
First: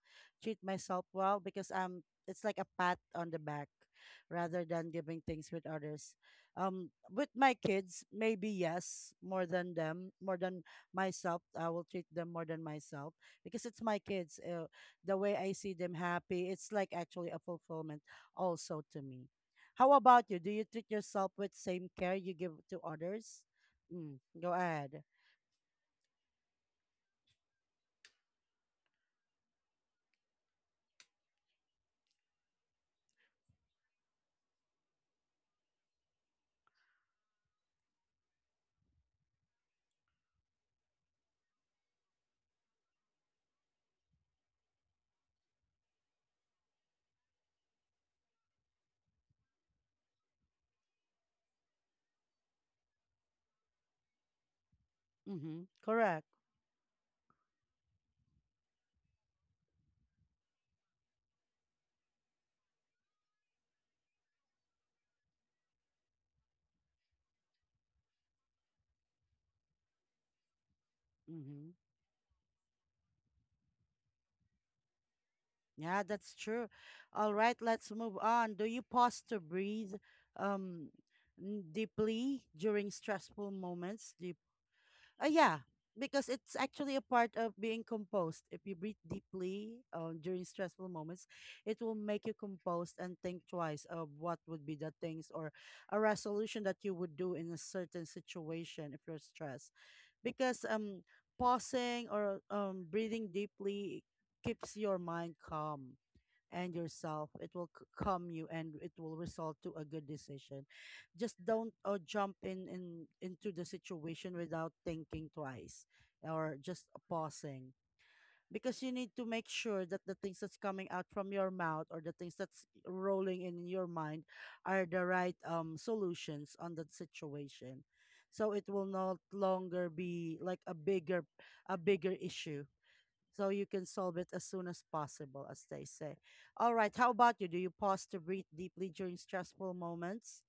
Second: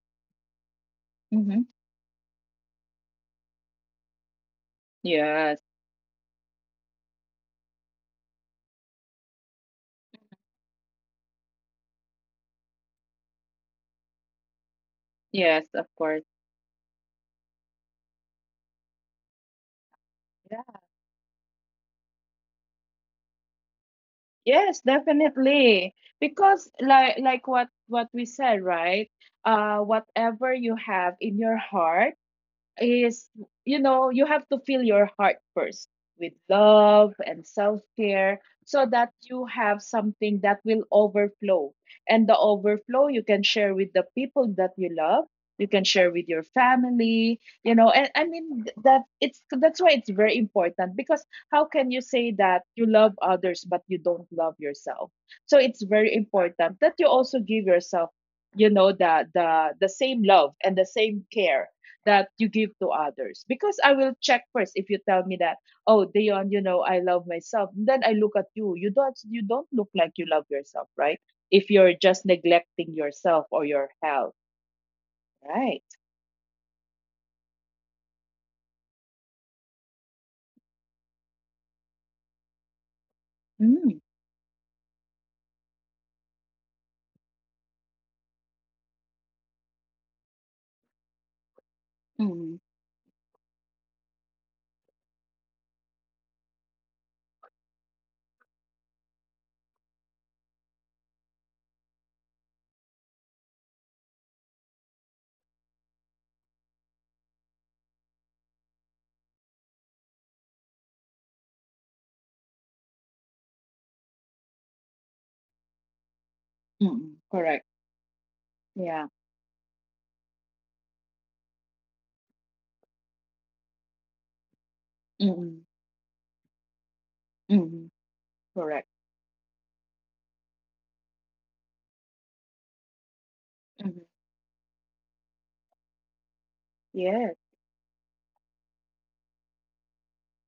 S1: treat myself well, because
S2: Mm-hmm.
S1: it's like a pat on the back rather than giving things
S2: Yes.
S1: with others. With my kids, maybe yes, more than them, more than myself. I will treat them more than myself because it's my kids. The way I
S2: Yes.
S1: see
S2: Of
S1: them
S2: course.
S1: happy, it's like actually a fulfillment also to me. How about you? Do
S2: Yeah.
S1: you treat yourself with same care you give to others? Mm, go
S2: Yes.
S1: ahead.
S2: Definitely. Because like what we said, right? Whatever you have in your heart is, you know, you have to fill your heart first with love and self-care, so that you have something that will overflow, and the overflow you can share with the people that you love, you can share with your family, you know, and I mean, that it's that's why it's very important. Because how can you say that you love others but you don't love yourself? So
S1: Mm-hmm.
S2: it's very
S1: Correct.
S2: important that you also give yourself, you know, the same love and the same care that you give to others. Because I will check first. If you tell me that, oh, Dion, you know, I love myself, then I look at you, you don't look like you love yourself, right? If
S1: Mm-hmm.
S2: you're just neglecting yourself or your health, right?
S1: Yeah, that's true. All right, let's move on. Do you pause to breathe um, deeply during stressful
S2: Mm.
S1: moments? Do you Yeah, because it's actually a part of being composed. If you breathe deeply during stressful moments, it will make you
S2: Mm.
S1: composed and think twice of what would be the things or a resolution that you would do in a certain situation if you're stressed. Because pausing or breathing deeply keeps your mind calm and yourself it will calm you and it will result to a good decision. Just don't jump in into the situation without thinking twice or just
S2: Mm, correct.
S1: pausing, because you
S2: Yeah.
S1: need to make sure that the things that's coming out from your mouth or the things that's rolling in your mind are the right
S2: Mm.
S1: solutions on that situation,
S2: Mm,
S1: so it will
S2: correct.
S1: not longer be like a bigger issue, so you can
S2: Mhm.
S1: solve it as soon as possible, as they say. All right, how
S2: Yes.
S1: about you? Do you pause to breathe deeply during stressful moments?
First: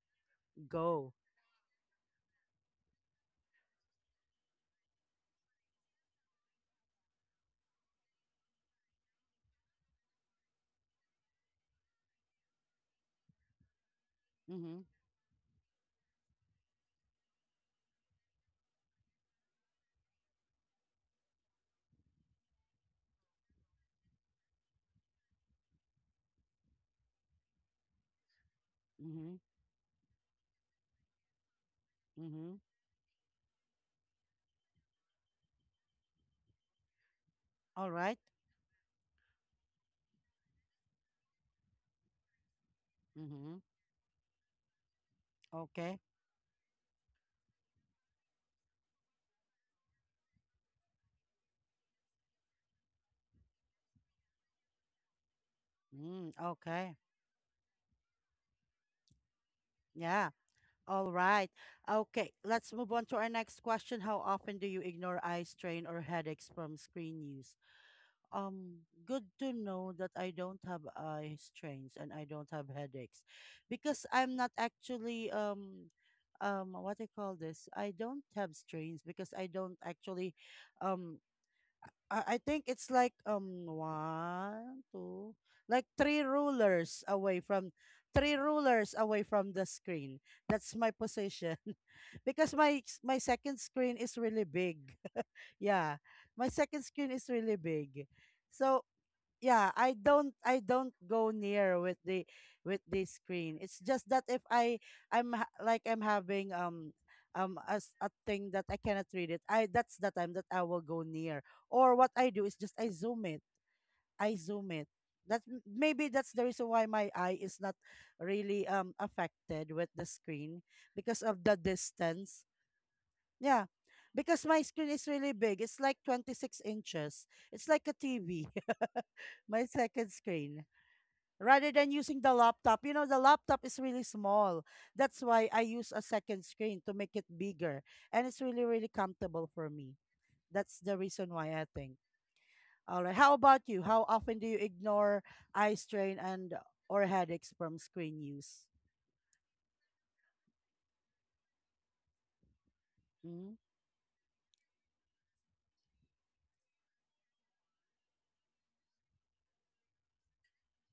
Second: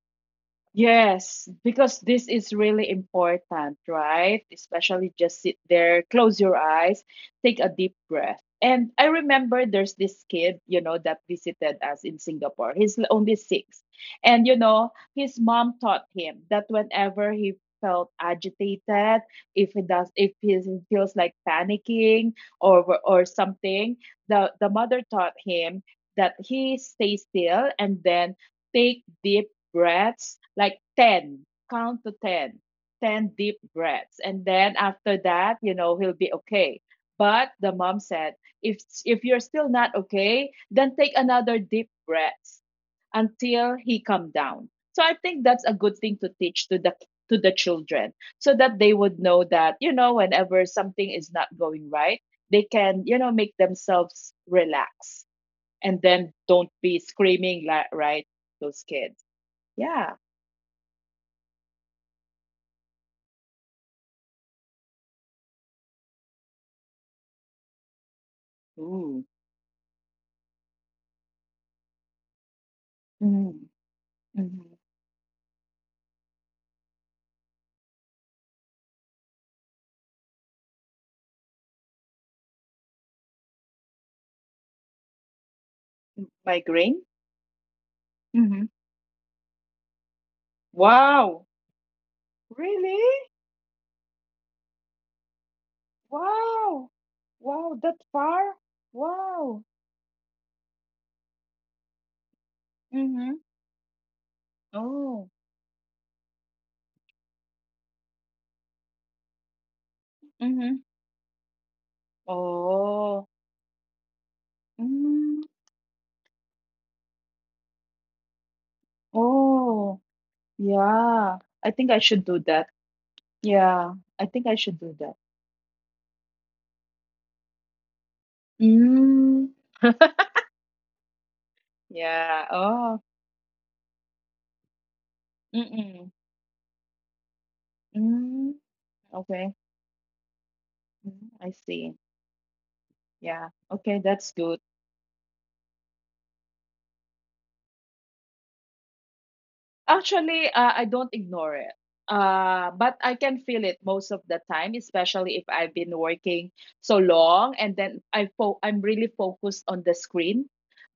S1: Go.
S2: Yes, because this is really important, right? Especially just sit there, close your eyes, take a deep breath. And I remember there's this kid, you know, that visited us in Singapore. He's only six. And, you
S1: Mm-hmm.
S2: know, his mom taught him that whenever he felt agitated, if he feels like panicking or something, the mother taught him that he stay still and then take
S1: Mm-hmm.
S2: deep breaths, like 10, count to ten,
S1: Mm-hmm.
S2: 10 deep breaths. And then after that, you know, he'll be okay. But the
S1: All
S2: mom
S1: right.
S2: said, if you're still not okay, then take another deep breath
S1: Mm-hmm.
S2: until he come down. So I think that's a good
S1: Okay.
S2: thing to teach to the children, so that they would know that, you know, whenever something is not going right, they can, you know, make themselves relax and then
S1: Mm,
S2: don't
S1: okay.
S2: be screaming like right those kids. Yeah.
S1: Yeah. All right. Okay. Let's move on to our next question. How often do you ignore eye strain or headaches from screen use?
S2: Ooh.
S1: Good to know that I don't have eye strains and I don't have headaches
S2: Mm.
S1: because I'm not
S2: Mhm.
S1: actually what do you call this? I don't have strains because I don't actually um I think it's like one, two, like
S2: Migraine?
S1: three
S2: Hmm.
S1: rulers away from the screen. That's my position
S2: Wow.
S1: because my
S2: Really?
S1: second screen is really big. Yeah, my second
S2: Wow.
S1: screen is really
S2: Wow,
S1: big.
S2: that far?
S1: So yeah,
S2: Wow.
S1: I don't go near with the
S2: Mm-hmm.
S1: screen. It's just that if I I'm
S2: Oh.
S1: ha- like I'm having as a thing that I cannot read it I that's the time that I will
S2: Mm-hmm.
S1: go near, or what I do is just
S2: Oh.
S1: I zoom it.
S2: Mm.
S1: Maybe that's the reason why my eye is not really affected with
S2: Oh.
S1: the screen because of
S2: Yeah.
S1: the
S2: I think I should do
S1: distance.
S2: that.
S1: Yeah,
S2: Yeah. I
S1: because
S2: think I
S1: my
S2: should
S1: screen
S2: do
S1: is
S2: that.
S1: really big. It's like 26 inches. It's like a TV,
S2: Mm.
S1: my second screen. Rather than using the
S2: Yeah.
S1: laptop, you
S2: Oh.
S1: know, the laptop is really small. That's why I use a
S2: Mm-mm.
S1: second screen to make it bigger. And it's
S2: Mm.
S1: really, really comfortable
S2: Okay.
S1: for me. That's the
S2: Mm,
S1: reason
S2: I
S1: why I
S2: see.
S1: think. All right. How
S2: Yeah.
S1: about you?
S2: Okay,
S1: How
S2: that's
S1: often do you
S2: good.
S1: ignore eye strain and or headaches from screen use?
S2: Actually, I don't ignore it. But I can
S1: Mm-hmm.
S2: feel it most of the time, especially if I've been working so long and then I'm really focused on the screen,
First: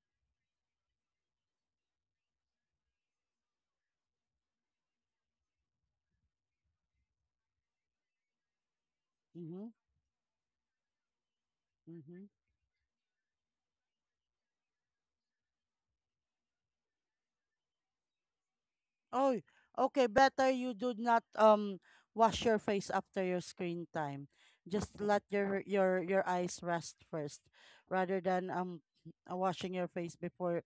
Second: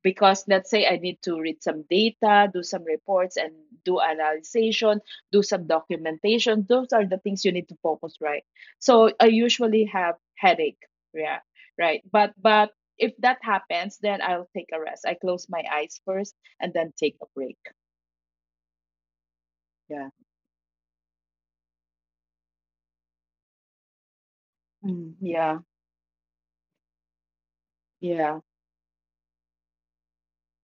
S2: because let's say I need to read some data, do some reports and do analysis, do some documentation. Those are the things you need to focus, right? So I
S1: Mm-hmm.
S2: usually have headache. Yeah, right.
S1: Mm-hmm.
S2: But if that happens, then I'll take a rest. I close my eyes first and then take a break.
S1: Oh, okay.
S2: Yeah.
S1: Better you do not wash your face after your screen time. Just
S2: Mm,
S1: let
S2: yeah,
S1: your eyes rest first, rather
S2: yeah.
S1: than washing your face before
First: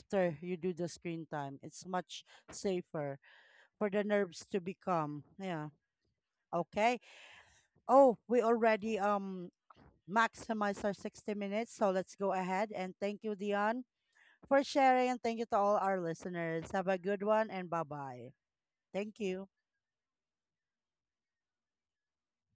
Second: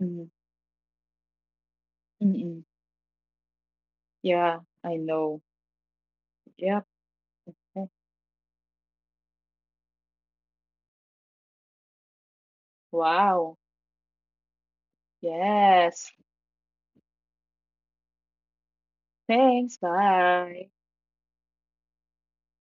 S2: Mm.
S1: you do the screen time. It's much
S2: Mm-mm.
S1: safer for the nerves to
S2: Yeah,
S1: be
S2: I
S1: calm.
S2: know.
S1: Yeah.
S2: Yep.
S1: Okay. Oh, we already maximize our 60 minutes, so let's go ahead and thank you,
S2: Wow.
S1: Dion, for sharing and thank you to all our
S2: Yes.
S1: listeners. Have a good one and bye-bye. Thank you.
S2: Thanks. Bye.